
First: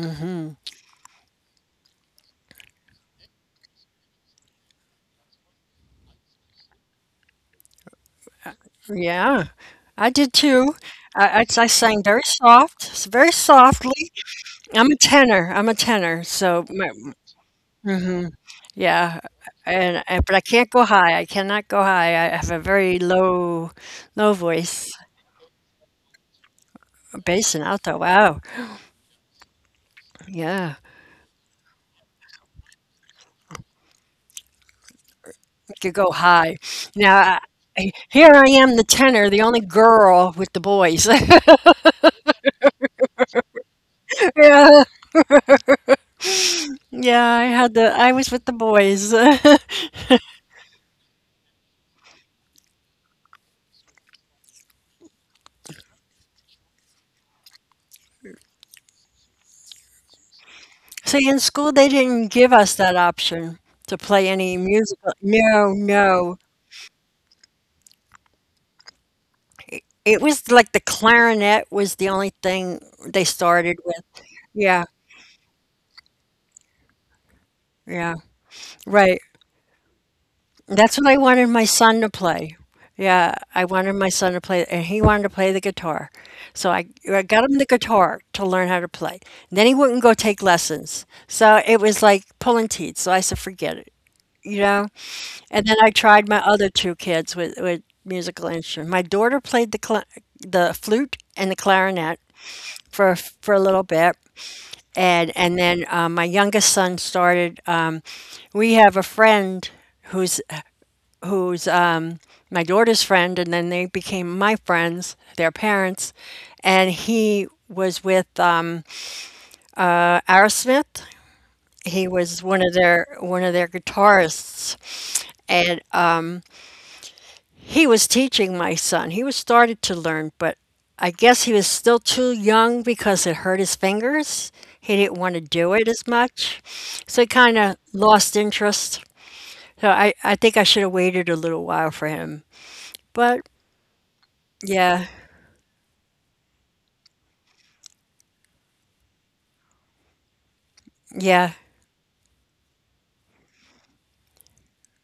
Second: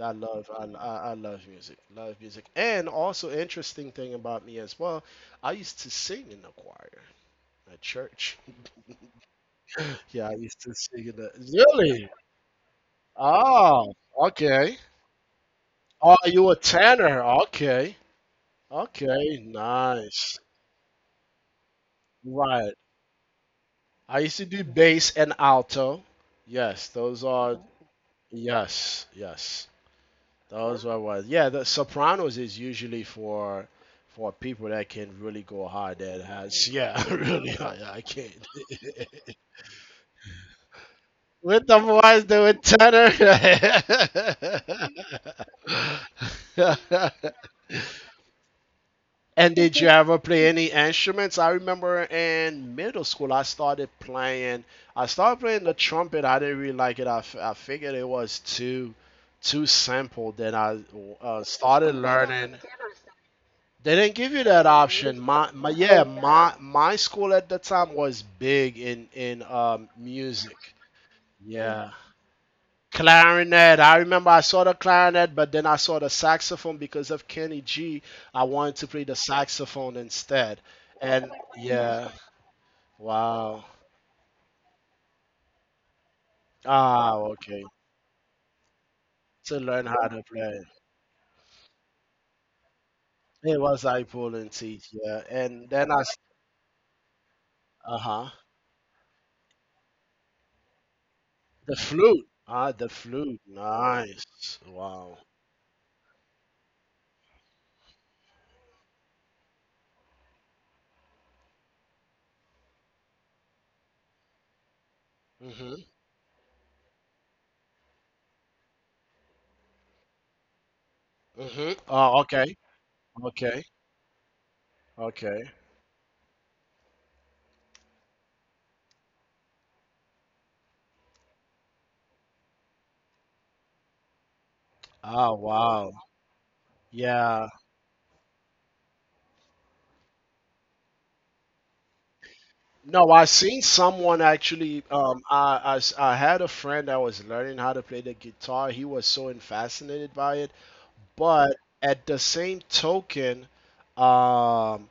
Speaker 2: I love I love music, love music. And also, interesting thing about me as well, I used to sing in the choir. At church.
Speaker 1: Yeah. I
Speaker 2: Yeah,
Speaker 1: did
Speaker 2: I used to
Speaker 1: too.
Speaker 2: sing in the.
Speaker 1: I sang
Speaker 2: Really?
Speaker 1: very very
Speaker 2: Oh,
Speaker 1: softly.
Speaker 2: okay.
Speaker 1: I'm a tenor. I'm a
Speaker 2: Oh,
Speaker 1: tenor.
Speaker 2: you a
Speaker 1: So,
Speaker 2: tenor. Okay.
Speaker 1: yeah.
Speaker 2: Okay,
Speaker 1: And but I
Speaker 2: nice.
Speaker 1: can't go high. I cannot go high. I have a
Speaker 2: Right.
Speaker 1: very low,
Speaker 2: I
Speaker 1: low
Speaker 2: used to do
Speaker 1: voice,
Speaker 2: bass and alto. Yes, those
Speaker 1: bass
Speaker 2: are.
Speaker 1: and alto. Wow.
Speaker 2: Yes, yes.
Speaker 1: Yeah.
Speaker 2: Those were what. Yeah, the sopranos is usually for people that can really go
Speaker 1: I could
Speaker 2: hard.
Speaker 1: go
Speaker 2: That
Speaker 1: high.
Speaker 2: has yeah,
Speaker 1: Now,
Speaker 2: really. I
Speaker 1: here
Speaker 2: can't.
Speaker 1: I am, the tenor, the only girl with the boys.
Speaker 2: With the boys doing tenor.
Speaker 1: yeah. Yeah. I was with the boys.
Speaker 2: And did you ever play any instruments? I remember in middle school, I started playing. I started playing the trumpet. I didn't really like it. I figured it was too too simple. Then I
Speaker 1: See, in school, they
Speaker 2: started
Speaker 1: didn't give
Speaker 2: learning.
Speaker 1: us that option to
Speaker 2: They didn't
Speaker 1: play
Speaker 2: give you
Speaker 1: any
Speaker 2: that
Speaker 1: musical.
Speaker 2: option. My,
Speaker 1: No,
Speaker 2: my yeah,
Speaker 1: no.
Speaker 2: my school at the time was big in
Speaker 1: It it was
Speaker 2: music.
Speaker 1: like the clarinet was
Speaker 2: Yeah.
Speaker 1: the only thing they started
Speaker 2: Clarinet. I
Speaker 1: with.
Speaker 2: remember I saw the
Speaker 1: Yeah,
Speaker 2: clarinet, but then I saw the saxophone because of Kenny G.
Speaker 1: yeah,
Speaker 2: I wanted to play the
Speaker 1: right.
Speaker 2: saxophone instead.
Speaker 1: That's what I
Speaker 2: And
Speaker 1: wanted my son to
Speaker 2: yeah,
Speaker 1: play. Yeah, I
Speaker 2: wow.
Speaker 1: wanted my son to play, and he wanted to play the guitar. So I,
Speaker 2: Ah,
Speaker 1: I got him the
Speaker 2: okay.
Speaker 1: guitar to learn how to play.
Speaker 2: To
Speaker 1: Then he
Speaker 2: learn
Speaker 1: wouldn't
Speaker 2: how
Speaker 1: go
Speaker 2: to
Speaker 1: take
Speaker 2: play.
Speaker 1: lessons. So it was like pulling teeth. So I said,
Speaker 2: It
Speaker 1: forget
Speaker 2: was
Speaker 1: it,
Speaker 2: eye pulling
Speaker 1: you know?
Speaker 2: teeth, yeah.
Speaker 1: And then
Speaker 2: And
Speaker 1: I
Speaker 2: then I,
Speaker 1: tried my other two kids with
Speaker 2: uh huh.
Speaker 1: musical instruments. My daughter played the cla the flute and the
Speaker 2: The
Speaker 1: clarinet
Speaker 2: flute. Ah, the
Speaker 1: for
Speaker 2: flute.
Speaker 1: for a little bit,
Speaker 2: Nice. Wow.
Speaker 1: and then my youngest son started. We have a friend who's who's my daughter's friend, and then they became my friends, their
Speaker 2: Mm-hmm.
Speaker 1: parents, and he was with Aerosmith.
Speaker 2: Mm-hmm.
Speaker 1: He
Speaker 2: Oh,
Speaker 1: was
Speaker 2: okay.
Speaker 1: one of their
Speaker 2: Okay.
Speaker 1: guitarists,
Speaker 2: Okay.
Speaker 1: and he was teaching my son. He was started to learn, but I guess he was still too young because it hurt his fingers. He didn't want to
Speaker 2: Ah,
Speaker 1: do it
Speaker 2: wow.
Speaker 1: as much. So he kind
Speaker 2: Yeah.
Speaker 1: of lost interest. So I think I should have waited a little while for him.
Speaker 2: No, I
Speaker 1: But
Speaker 2: seen someone actually.
Speaker 1: yeah,
Speaker 2: I had a friend that was learning how to play the guitar. He was so fascinated by it.
Speaker 1: yeah,
Speaker 2: But at the same token, um,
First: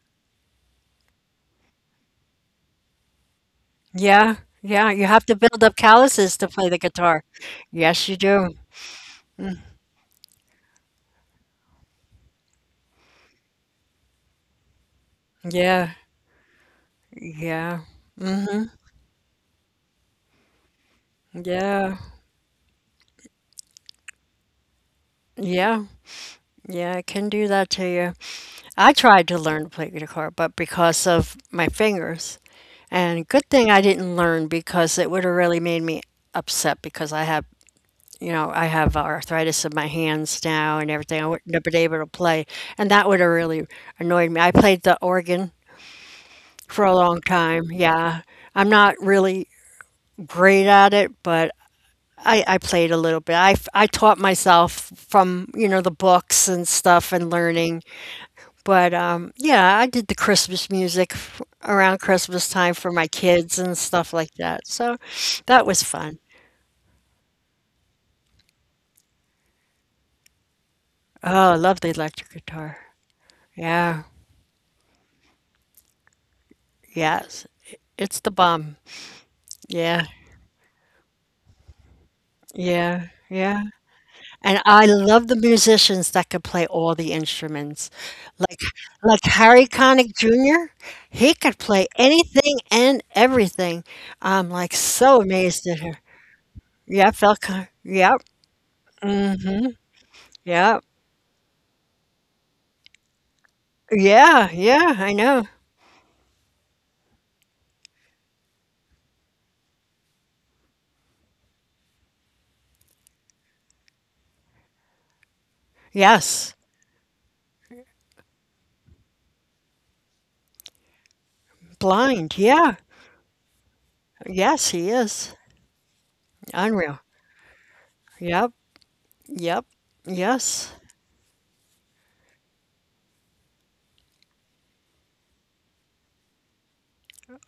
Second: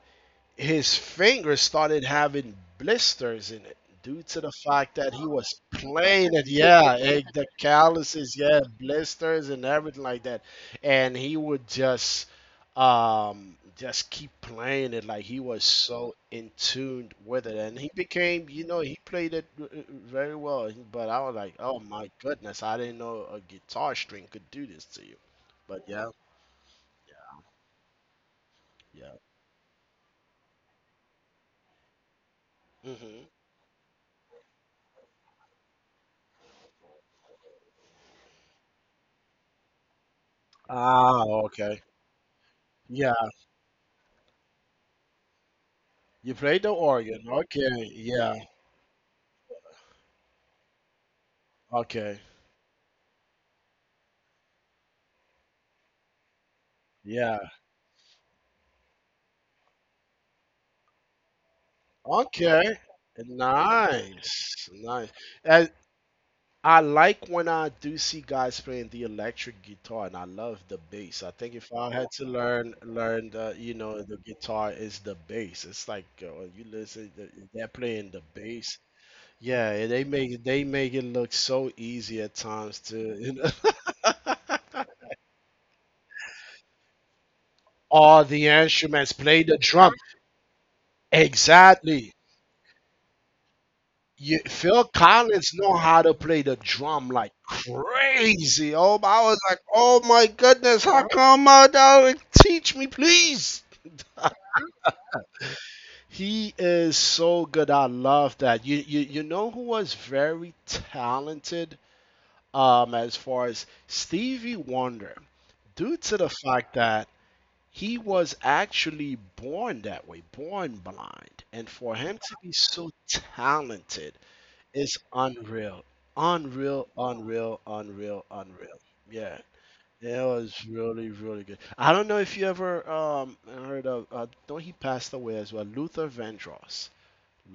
Speaker 2: his fingers started having blisters in it due
Speaker 1: yeah,
Speaker 2: to the
Speaker 1: yeah.
Speaker 2: fact
Speaker 1: You
Speaker 2: that
Speaker 1: have
Speaker 2: he
Speaker 1: to
Speaker 2: was
Speaker 1: build up
Speaker 2: playing
Speaker 1: calluses
Speaker 2: it.
Speaker 1: to play the
Speaker 2: Yeah,
Speaker 1: guitar.
Speaker 2: the
Speaker 1: Yes, you
Speaker 2: calluses,
Speaker 1: do.
Speaker 2: yeah, blisters and everything like that. And he would just keep playing it like he was
Speaker 1: Yeah,
Speaker 2: so in tune with it, and
Speaker 1: yeah,
Speaker 2: he became, you know, he played it very well. But I was like, oh
Speaker 1: yeah,
Speaker 2: my goodness, I didn't know a guitar string could do this to you. But
Speaker 1: yeah,
Speaker 2: yeah,
Speaker 1: yeah. I can do that to you. I
Speaker 2: yeah,
Speaker 1: tried to learn to play guitar, but because of my fingers.
Speaker 2: hmm,
Speaker 1: And good thing I didn't learn because it would have really made me upset because I have arthritis in my hands now and everything.
Speaker 2: ah,
Speaker 1: I wouldn't have been
Speaker 2: okay,
Speaker 1: able to play. And that
Speaker 2: yeah.
Speaker 1: would have really annoyed me. I played the organ
Speaker 2: You played the
Speaker 1: for a long
Speaker 2: organ.
Speaker 1: time.
Speaker 2: Okay.
Speaker 1: Yeah.
Speaker 2: Yeah.
Speaker 1: I'm not really great at it, but
Speaker 2: Okay.
Speaker 1: I played a little bit. I taught myself from, the books and stuff and
Speaker 2: Yeah.
Speaker 1: learning. But yeah, I did the Christmas music around Christmas
Speaker 2: Okay.
Speaker 1: time for my kids and stuff like
Speaker 2: Nice.
Speaker 1: that. So
Speaker 2: Nice. And
Speaker 1: that was fun.
Speaker 2: I like when I do see guys playing the electric guitar, and I love the bass. I think
Speaker 1: Oh, I
Speaker 2: if I
Speaker 1: love the
Speaker 2: had to
Speaker 1: electric
Speaker 2: learn,
Speaker 1: guitar.
Speaker 2: learn the, you know,
Speaker 1: Yeah,
Speaker 2: the guitar is the bass. It's like when you listen,
Speaker 1: yes,
Speaker 2: they're playing the
Speaker 1: it's the
Speaker 2: bass.
Speaker 1: bomb.
Speaker 2: Yeah,
Speaker 1: Yeah,
Speaker 2: they make it look so easy at times to,
Speaker 1: yeah,
Speaker 2: you know,
Speaker 1: yeah. And I love the musicians that could play all the instruments.
Speaker 2: all the
Speaker 1: Like
Speaker 2: instruments
Speaker 1: like
Speaker 2: play the
Speaker 1: Harry
Speaker 2: drum.
Speaker 1: Connick Jr., he could play
Speaker 2: Exactly.
Speaker 1: anything and everything.
Speaker 2: You,
Speaker 1: I'm like
Speaker 2: Phil
Speaker 1: so
Speaker 2: Collins know
Speaker 1: amazed at
Speaker 2: how
Speaker 1: her.
Speaker 2: to play the drum
Speaker 1: Yeah,
Speaker 2: like
Speaker 1: Yep,
Speaker 2: crazy. Oh, I was like, oh my goodness,
Speaker 1: yep.
Speaker 2: how come I don't teach me, please?
Speaker 1: Yeah, yeah, I know.
Speaker 2: He is so good. I love that. You know who was very talented, as far as Stevie Wonder, due to the
Speaker 1: Yes.
Speaker 2: fact that he was actually born that way, born blind, and for him to
Speaker 1: Blind.
Speaker 2: be
Speaker 1: Yeah.
Speaker 2: so talented.
Speaker 1: Yes,
Speaker 2: It's
Speaker 1: he is.
Speaker 2: unreal. Unreal,
Speaker 1: Unreal.
Speaker 2: unreal, unreal,
Speaker 1: Yep.
Speaker 2: unreal. Yeah.
Speaker 1: Yep.
Speaker 2: It was
Speaker 1: Yes.
Speaker 2: really, really good. I don't know if you ever heard of don't he passed away as well, Luther Vandross.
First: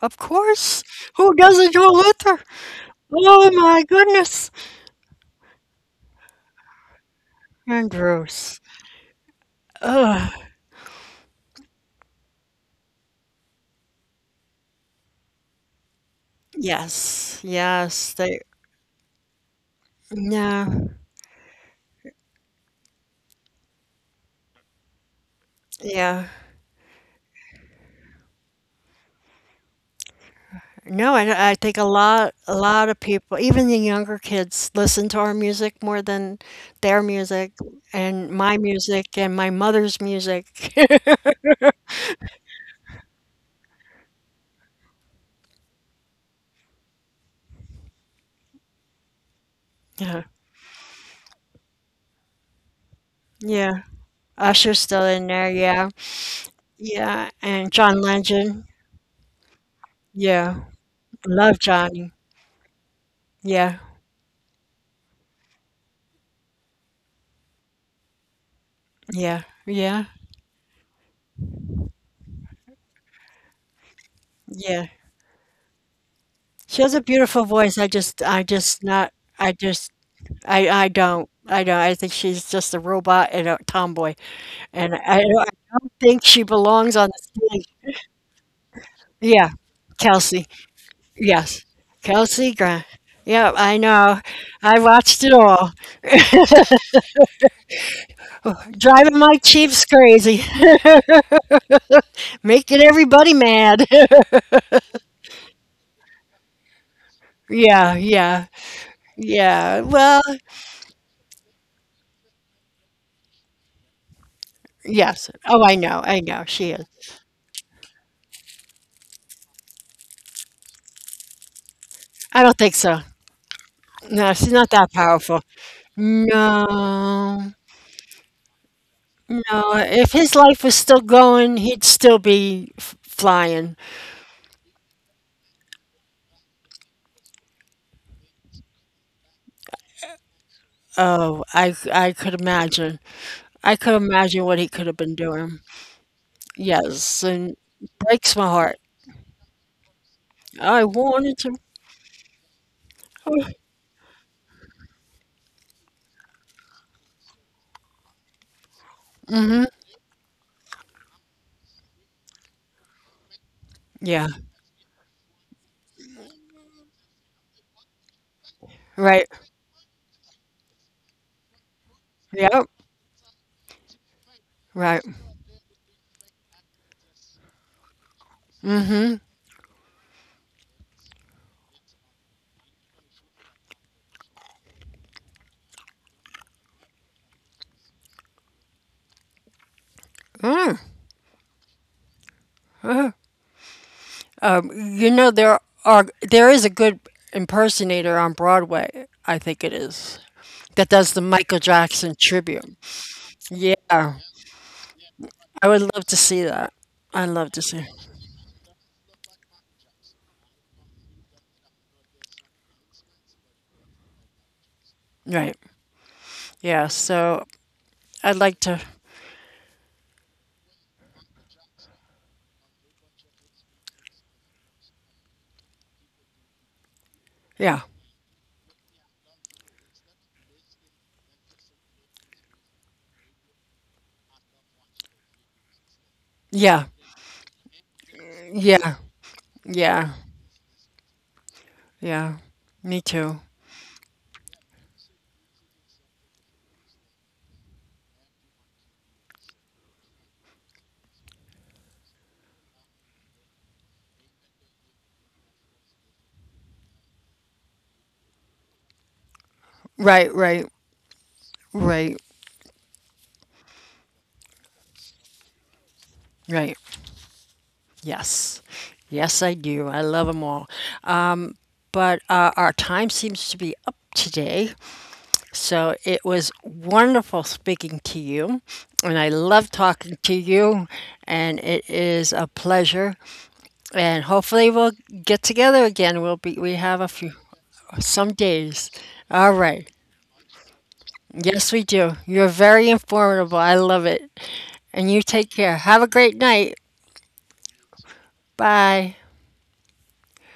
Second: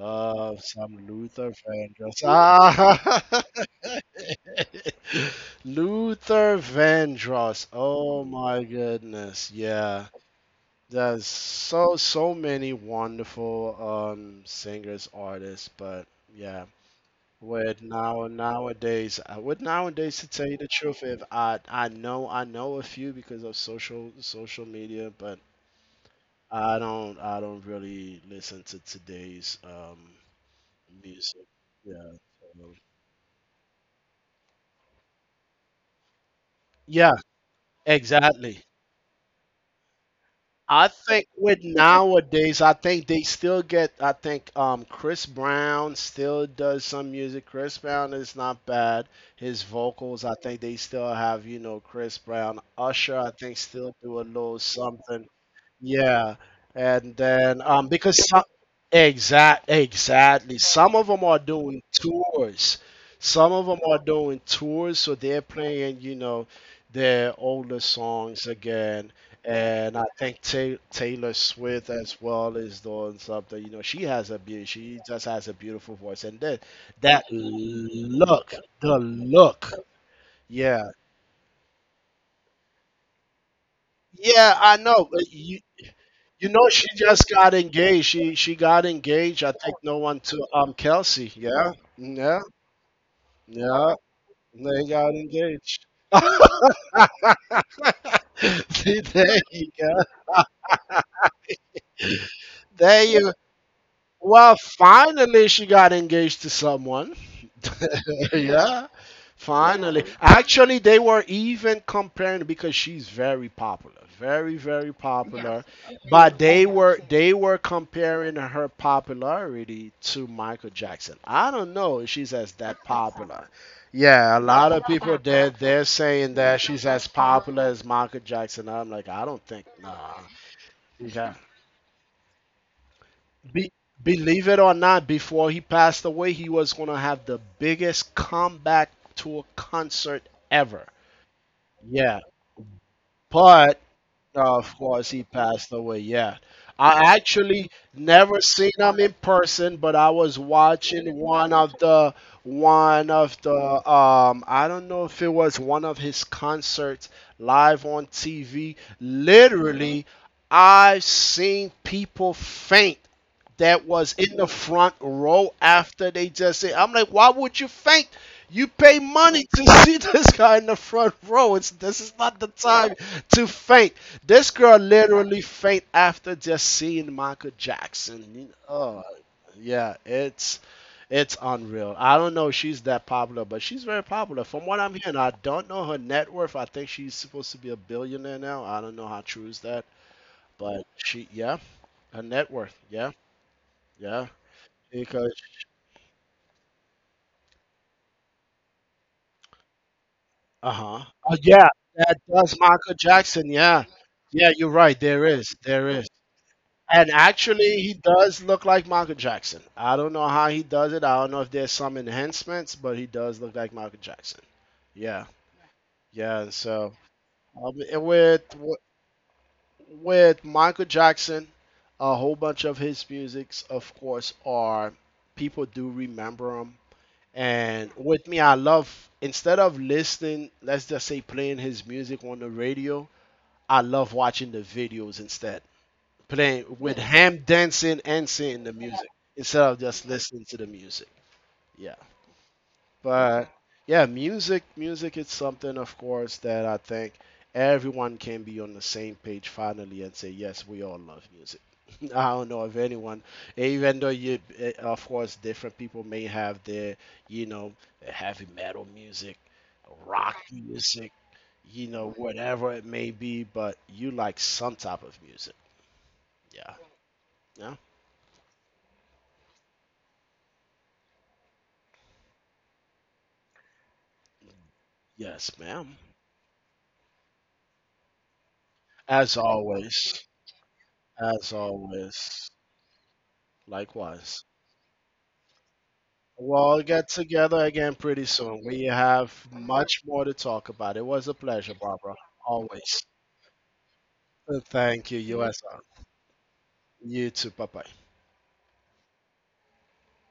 Speaker 1: Of course.
Speaker 2: some
Speaker 1: Who
Speaker 2: Luther
Speaker 1: doesn't know
Speaker 2: Vandross.
Speaker 1: Luther?
Speaker 2: Ah.
Speaker 1: Oh my goodness.
Speaker 2: Luther Vandross. Oh
Speaker 1: Andrews.
Speaker 2: my goodness. Yeah.
Speaker 1: Ugh.
Speaker 2: There's so many wonderful singers, artists, but yeah.
Speaker 1: Yes.
Speaker 2: With
Speaker 1: Yes. They.
Speaker 2: nowadays, I would nowadays to tell you the
Speaker 1: Yeah.
Speaker 2: truth, if I I know a few because of social media, but
Speaker 1: Yeah.
Speaker 2: I don't really listen to today's
Speaker 1: No,
Speaker 2: music.
Speaker 1: I think a
Speaker 2: Yeah.
Speaker 1: lot, a
Speaker 2: so-
Speaker 1: lot of people, even the younger kids, listen to our music more than their
Speaker 2: Yeah, exactly.
Speaker 1: music and my mother's music.
Speaker 2: I think with nowadays, I think they still get. I think Chris Brown still does some music. Chris Brown is not bad. His vocals,
Speaker 1: Yeah.
Speaker 2: I think they still have. You know, Chris Brown, Usher, I think
Speaker 1: Yeah.
Speaker 2: still do a little
Speaker 1: Usher's still
Speaker 2: something.
Speaker 1: in there, yeah.
Speaker 2: Yeah, and
Speaker 1: Yeah,
Speaker 2: then
Speaker 1: and John Legend.
Speaker 2: exactly
Speaker 1: Yeah.
Speaker 2: some of them
Speaker 1: I
Speaker 2: are
Speaker 1: love
Speaker 2: doing
Speaker 1: Johnny.
Speaker 2: tours, some of them
Speaker 1: Yeah.
Speaker 2: are doing tours, so they're playing, you know, their older songs again,
Speaker 1: Yeah.
Speaker 2: and
Speaker 1: Yeah.
Speaker 2: I think Ta Taylor Swift as well is doing something. You know, she has a beauty,
Speaker 1: Yeah.
Speaker 2: she just has a beautiful voice, and then
Speaker 1: She has a
Speaker 2: that
Speaker 1: beautiful voice. I
Speaker 2: look,
Speaker 1: just
Speaker 2: the
Speaker 1: not I
Speaker 2: look,
Speaker 1: just
Speaker 2: yeah,
Speaker 1: I don't I don't I think she's just a robot and a tomboy.
Speaker 2: yeah, I
Speaker 1: And I
Speaker 2: know.
Speaker 1: I
Speaker 2: But
Speaker 1: don't, I don't think she
Speaker 2: You know, she
Speaker 1: belongs on the
Speaker 2: just got
Speaker 1: stage.
Speaker 2: engaged. She got engaged. I
Speaker 1: Yeah.
Speaker 2: think no one to
Speaker 1: Kelsey.
Speaker 2: Kelsey.
Speaker 1: Yes.
Speaker 2: Yeah, yeah,
Speaker 1: Kelsey Grant. Yeah, I
Speaker 2: yeah.
Speaker 1: know. I
Speaker 2: They got
Speaker 1: watched it all.
Speaker 2: engaged. See,
Speaker 1: Driving
Speaker 2: there
Speaker 1: my
Speaker 2: you
Speaker 1: Chiefs
Speaker 2: go.
Speaker 1: crazy. Making
Speaker 2: There you.
Speaker 1: everybody mad.
Speaker 2: Well, finally, she got engaged to someone.
Speaker 1: Yeah, yeah,
Speaker 2: Yeah,
Speaker 1: yeah.
Speaker 2: finally.
Speaker 1: Well,
Speaker 2: Actually, they were even comparing because she's very popular, very
Speaker 1: yes.
Speaker 2: popular.
Speaker 1: Oh, I know, I
Speaker 2: But
Speaker 1: know. She is.
Speaker 2: they were comparing her popularity to Michael Jackson. I don't know if she's
Speaker 1: I
Speaker 2: as
Speaker 1: don't think
Speaker 2: that
Speaker 1: so.
Speaker 2: popular.
Speaker 1: No,
Speaker 2: Yeah, a
Speaker 1: she's not
Speaker 2: lot of
Speaker 1: that
Speaker 2: people
Speaker 1: powerful.
Speaker 2: they're saying that she's as
Speaker 1: No,
Speaker 2: popular as Michael Jackson. I'm like, I don't think
Speaker 1: no.
Speaker 2: nah.
Speaker 1: If his life was still going, he'd still be
Speaker 2: Be,
Speaker 1: flying.
Speaker 2: believe it or not, before he passed away, he was going to have the biggest comeback tour concert ever.
Speaker 1: Oh, I
Speaker 2: Yeah.
Speaker 1: could imagine. I
Speaker 2: But
Speaker 1: could imagine what
Speaker 2: no,
Speaker 1: he
Speaker 2: of
Speaker 1: could have
Speaker 2: course,
Speaker 1: been
Speaker 2: he
Speaker 1: doing.
Speaker 2: passed away. Yeah. I
Speaker 1: Yes, and
Speaker 2: actually
Speaker 1: breaks
Speaker 2: never
Speaker 1: my
Speaker 2: seen
Speaker 1: heart.
Speaker 2: him in person, but I was
Speaker 1: I
Speaker 2: watching
Speaker 1: wanted
Speaker 2: one
Speaker 1: to.
Speaker 2: of the I don't know if it was one of his concerts live on TV.
Speaker 1: Mm-hmm.
Speaker 2: Literally, I've seen people faint that was
Speaker 1: Yeah.
Speaker 2: in the front row after they just said, I'm like, why would you faint? You pay
Speaker 1: Right.
Speaker 2: money to see this guy in the front row. It's this is not the
Speaker 1: Yep.
Speaker 2: time to faint. This girl
Speaker 1: Right.
Speaker 2: literally faint after just seeing Michael Jackson. Oh,
Speaker 1: Mm-hmm.
Speaker 2: yeah, it's unreal. I don't know if she's that popular, but she's very popular. From what I'm hearing, I don't know her net worth. I think she's supposed to be a billionaire now. I don't know how true is that, but she, yeah, her net worth,
Speaker 1: Mm.
Speaker 2: yeah, yeah,
Speaker 1: Um, you know
Speaker 2: because
Speaker 1: there are there is a good impersonator on Broadway. I think it is
Speaker 2: uh
Speaker 1: that
Speaker 2: huh,
Speaker 1: does the
Speaker 2: oh
Speaker 1: Michael
Speaker 2: yeah,
Speaker 1: Jackson
Speaker 2: that does
Speaker 1: tribute.
Speaker 2: Michael Jackson, yeah,
Speaker 1: Yeah,
Speaker 2: yeah, you're right.
Speaker 1: I would
Speaker 2: There
Speaker 1: love
Speaker 2: is.
Speaker 1: to see that.
Speaker 2: And
Speaker 1: I'd love to see.
Speaker 2: actually, he does look like Michael Jackson. I don't know how he does it. I don't know if there's some enhancements, but he does look like Michael Jackson. Yeah,
Speaker 1: Right.
Speaker 2: yeah. And
Speaker 1: Yeah.
Speaker 2: so
Speaker 1: So
Speaker 2: and
Speaker 1: I'd
Speaker 2: with
Speaker 1: like to.
Speaker 2: Michael Jackson, a whole bunch of his musics, of course, are people do remember him.
Speaker 1: Yeah.
Speaker 2: And with me, I love instead of listening, let's just say playing his music on the radio, I love watching the videos instead, playing
Speaker 1: Yeah.
Speaker 2: with him dancing and seeing the
Speaker 1: Yeah.
Speaker 2: music instead of
Speaker 1: Yeah.
Speaker 2: just listening to the music. Yeah.
Speaker 1: Yeah. Me too.
Speaker 2: But yeah, music is something of course that I think everyone can be on the same page finally and say yes, we all love music. I don't know if anyone, even though you, eh, of course, different people may have their, you know, heavy metal music,
Speaker 1: Right.
Speaker 2: rock
Speaker 1: Right.
Speaker 2: music, you know,
Speaker 1: Right.
Speaker 2: whatever it may be, but you like some type of music.
Speaker 1: Right.
Speaker 2: Yeah. Yeah.
Speaker 1: Yes. Yes, I do. I love them all. But our time seems to be up today.
Speaker 2: Yes,
Speaker 1: So
Speaker 2: ma'am.
Speaker 1: it was wonderful speaking to you, and I
Speaker 2: As
Speaker 1: love talking
Speaker 2: always,
Speaker 1: to you,
Speaker 2: as
Speaker 1: and it is a
Speaker 2: always,
Speaker 1: pleasure. And
Speaker 2: likewise.
Speaker 1: hopefully we'll get together again.
Speaker 2: We'll
Speaker 1: We
Speaker 2: all
Speaker 1: have
Speaker 2: get
Speaker 1: a few
Speaker 2: together again pretty
Speaker 1: some
Speaker 2: soon. We
Speaker 1: days.
Speaker 2: have
Speaker 1: All right.
Speaker 2: much more to talk about. It was a
Speaker 1: Yes,
Speaker 2: pleasure,
Speaker 1: we
Speaker 2: Barbara.
Speaker 1: do. You're very
Speaker 2: Always.
Speaker 1: informative. I love it.
Speaker 2: Thank
Speaker 1: And
Speaker 2: you.
Speaker 1: you take
Speaker 2: U.S.R.
Speaker 1: care. Have a great night.
Speaker 2: You too. Bye bye.
Speaker 1: Bye.